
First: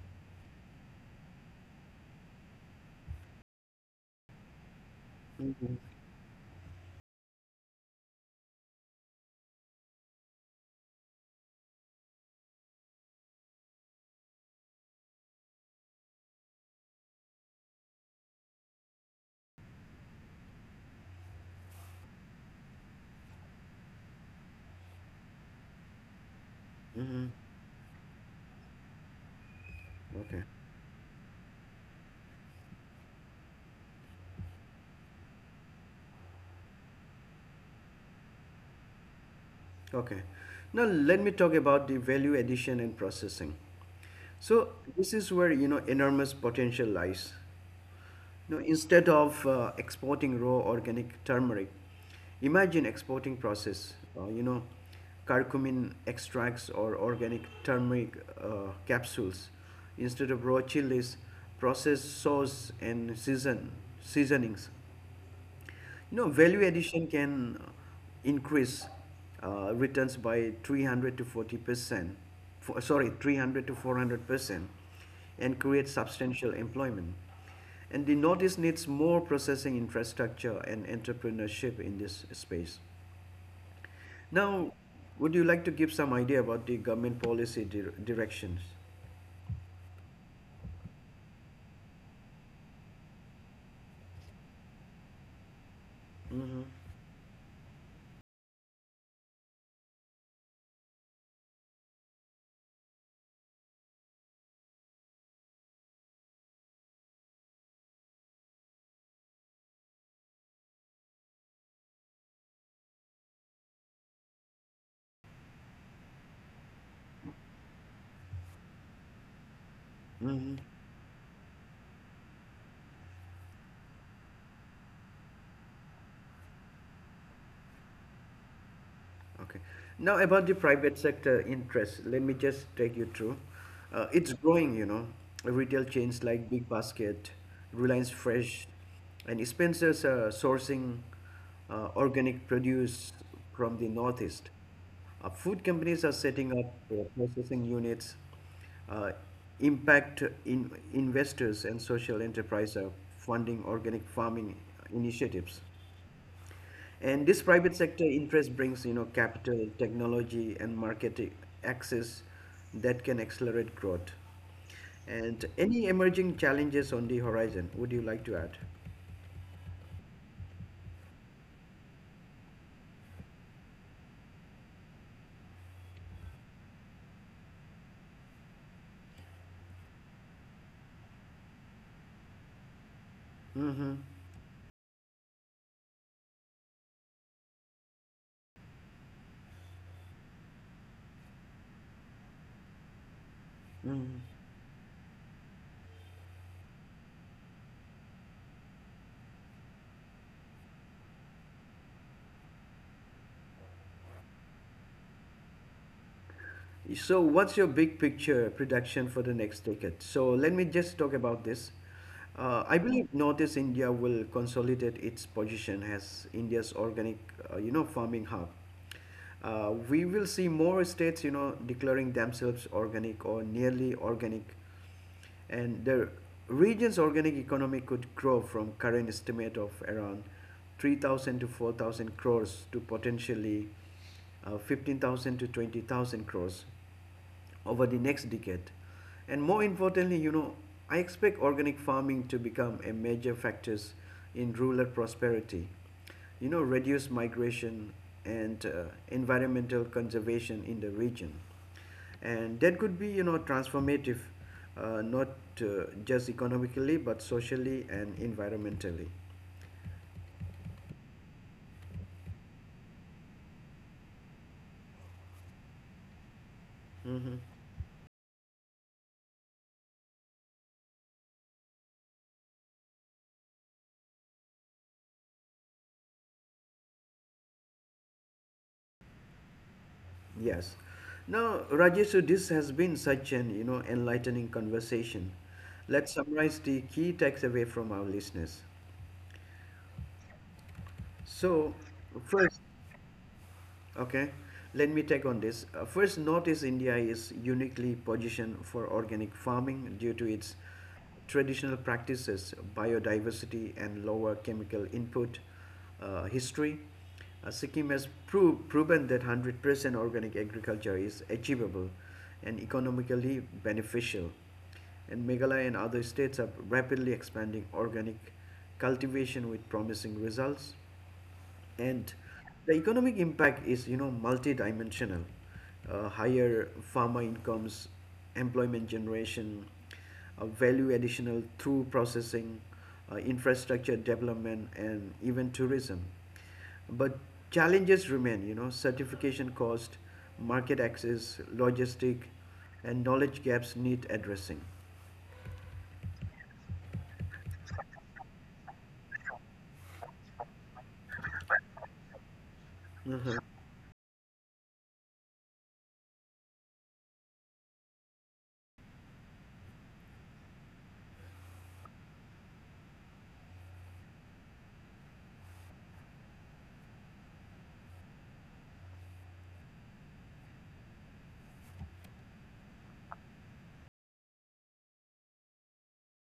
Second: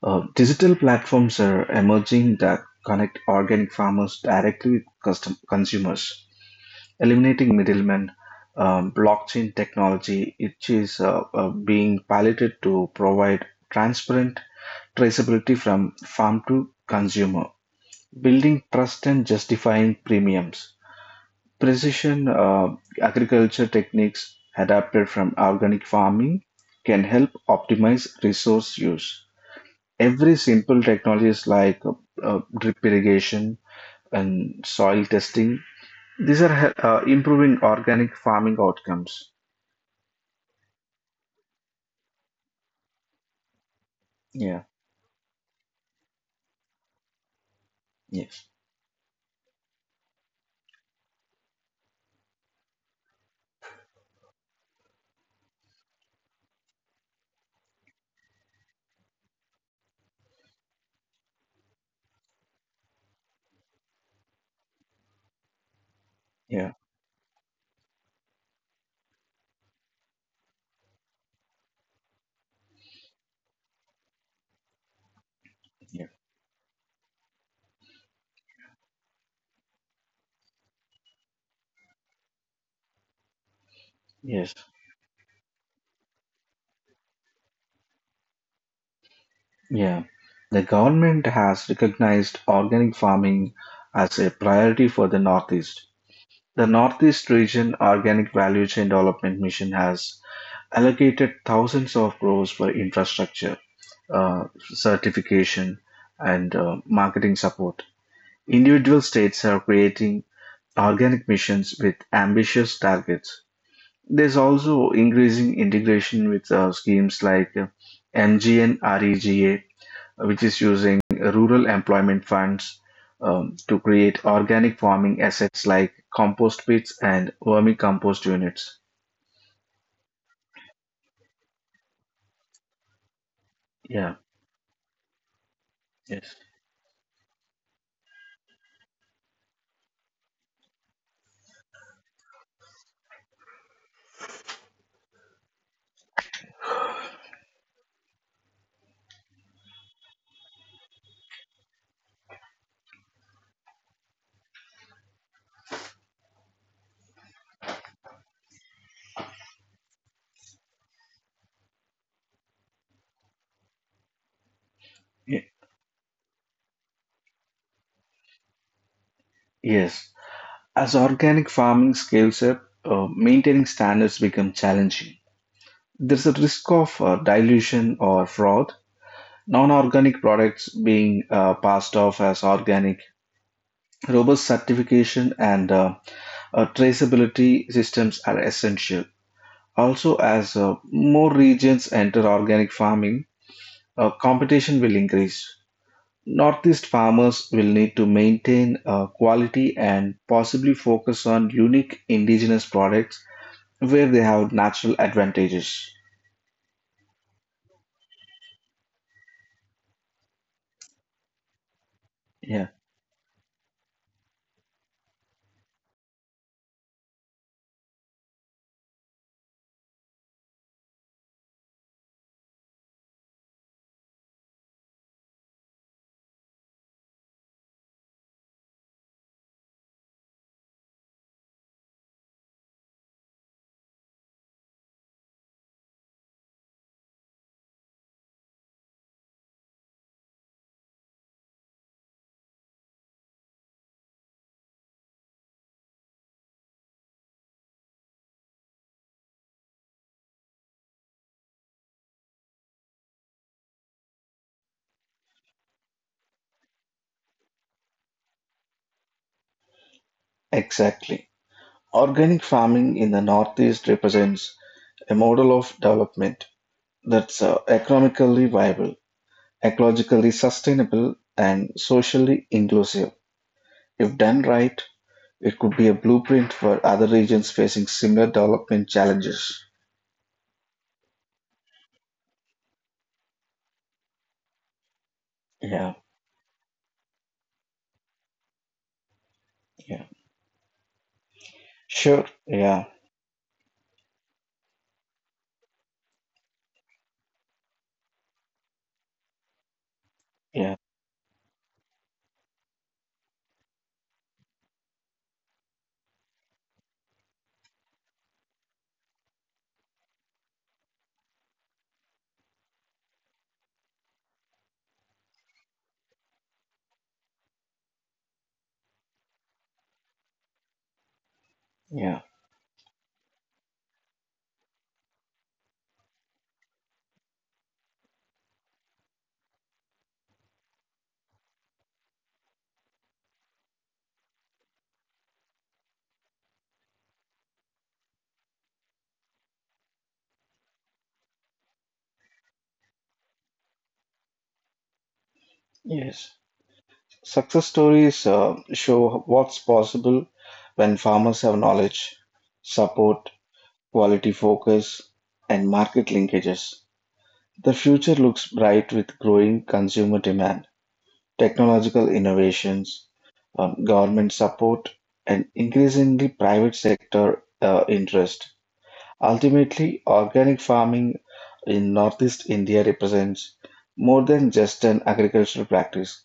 Digital platforms are emerging that connect organic farmers directly with custom consumers, eliminating middlemen. Blockchain technology, which is being piloted to provide transparent traceability from farm to consumer, building trust and justifying premiums. Precision agriculture techniques adapted from organic farming can Hmm. help optimize resource use. Every Okay. simple technologies like drip irrigation and soil testing, these are improving organic farming outcomes. Okay. Now let me talk about the value addition and processing. So Yeah, this is where you know enormous potential lies. yes, Now, instead of exporting raw organic turmeric, imagine exporting you know, curcumin extracts or organic turmeric capsules. Instead of raw chilies, processed sauce and seasonings. No, value yeah, addition can increase returns by 300 to 40%, for, sorry, 300 to 400%, and create yeah, substantial employment. And the notice needs more processing infrastructure and entrepreneurship in this space. yes, Now, would you like to give some idea about the government policy directions? yeah. The government has recognized organic farming as a priority for the Northeast. Mm-hmm. The Northeast Region Organic Value Chain Development Mission has allocated thousands of crores for infrastructure, certification, and marketing support. Individual states are creating organic missions with ambitious targets. There's also increasing integration with schemes like MGN REGA, which Mm-hmm. is using rural employment funds to create organic farming assets like compost pits and vermicompost units. Okay. Now, about the private sector interest, let me just take you through. Yeah, It's growing, you know. Retail chains yes. like Big Basket, Reliance Fresh, and Spencer's are sourcing organic produce from the Northeast. Food companies are setting up processing units. Uh, investors and social enterprise are funding organic farming initiatives. And this private sector interest brings, you know, capital, technology, and market access that can accelerate growth. And Ye- any emerging challenges on the horizon? Would you like to add? yes. As organic farming scales up, maintaining standards become challenging. There's a risk of dilution or fraud, non-organic products being passed off as organic. Mm-hmm. Robust certification and traceability systems are essential. Also, as more regions enter organic farming, competition will increase. Northeast farmers will need to maintain quality and possibly focus on unique indigenous products where they have natural advantages. So, what's your big picture prediction for the next decade? So, let me just talk about this. I Yeah, believe Northeast India will consolidate its position as India's organic, you know, farming hub. We will see more states, you know, declaring themselves organic or nearly organic, and the region's organic economy could grow from current estimate of around 3000 to 4000 crores to potentially 15,000 to 20,000 crores over the next decade. And more importantly, you know, I expect organic farming to become a major factors in rural prosperity, you know, reduce migration, and environmental conservation in the region, and that could be you know transformative, not just economically but socially and environmentally. exactly. Organic farming in the Northeast represents a model of development Hmm. that's economically viable, ecologically sustainable, and socially inclusive. If done right, it could be a blueprint for other regions facing similar development challenges. Yes, now, Rajesh, so this has been such an you know enlightening conversation. Yeah, Let's summarize the key takeaway from our listeners. yeah, So sure. first, Yeah, okay, let me take on this. First, notice India is uniquely positioned for organic farming due to its yeah, traditional practices, biodiversity, and lower chemical input history. Sikkim has proven that 100% organic agriculture is achievable and economically beneficial. And Meghalaya and other states are rapidly expanding organic cultivation with promising results. And yeah, the economic impact is, you know, multidimensional. Higher farmer incomes, employment generation, value additional through processing, infrastructure development, and even tourism. But challenges remain, you know, certification cost, market access, logistic, and knowledge gaps need addressing. yes. Success stories show what's possible when farmers have knowledge, support, quality focus, and market linkages. The future looks bright with growing consumer demand, technological innovations, government support, and increasingly private sector interest. Ultimately, organic farming in Northeast India represents more than just an agricultural practice.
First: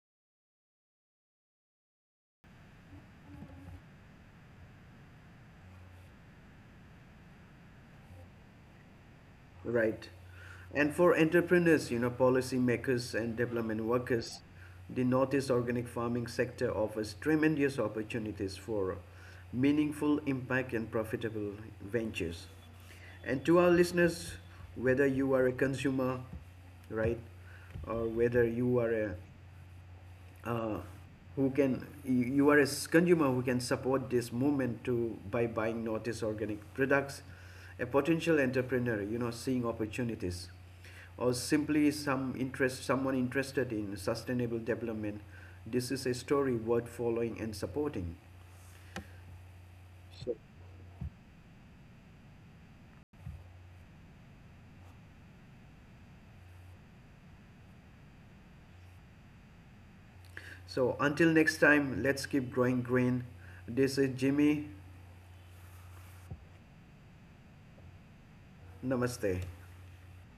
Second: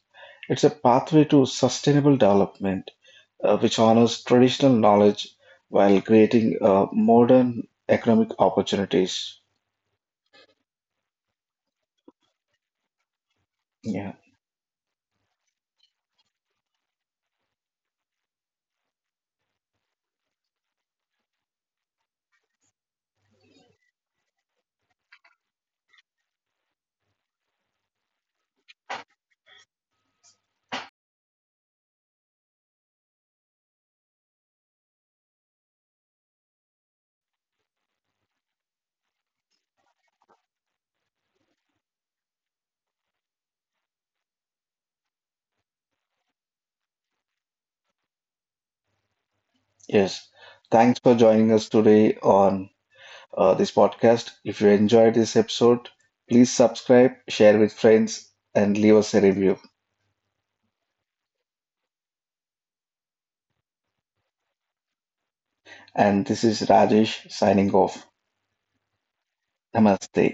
It's a pathway to sustainable development, which honors traditional knowledge while creating modern economic opportunities. Right. And for entrepreneurs, you know, policy makers and development Yeah, workers, the Northeast organic farming sector offers tremendous opportunities for meaningful impact and profitable ventures. And to our listeners, whether you are a consumer, right, or whether you are a uh, you are a consumer who can support this movement to by buying notice organic products, a potential entrepreneur, you know, seeing opportunities, or simply some interest someone interested in sustainable development, this is a story worth following and supporting. yes. Thanks for joining us today on this podcast. If you enjoyed this episode, please subscribe, share with friends, and leave us a review. So until next time, let's keep growing green. This is Jimmy. And this is Rajesh signing off. Namaste. Namaste.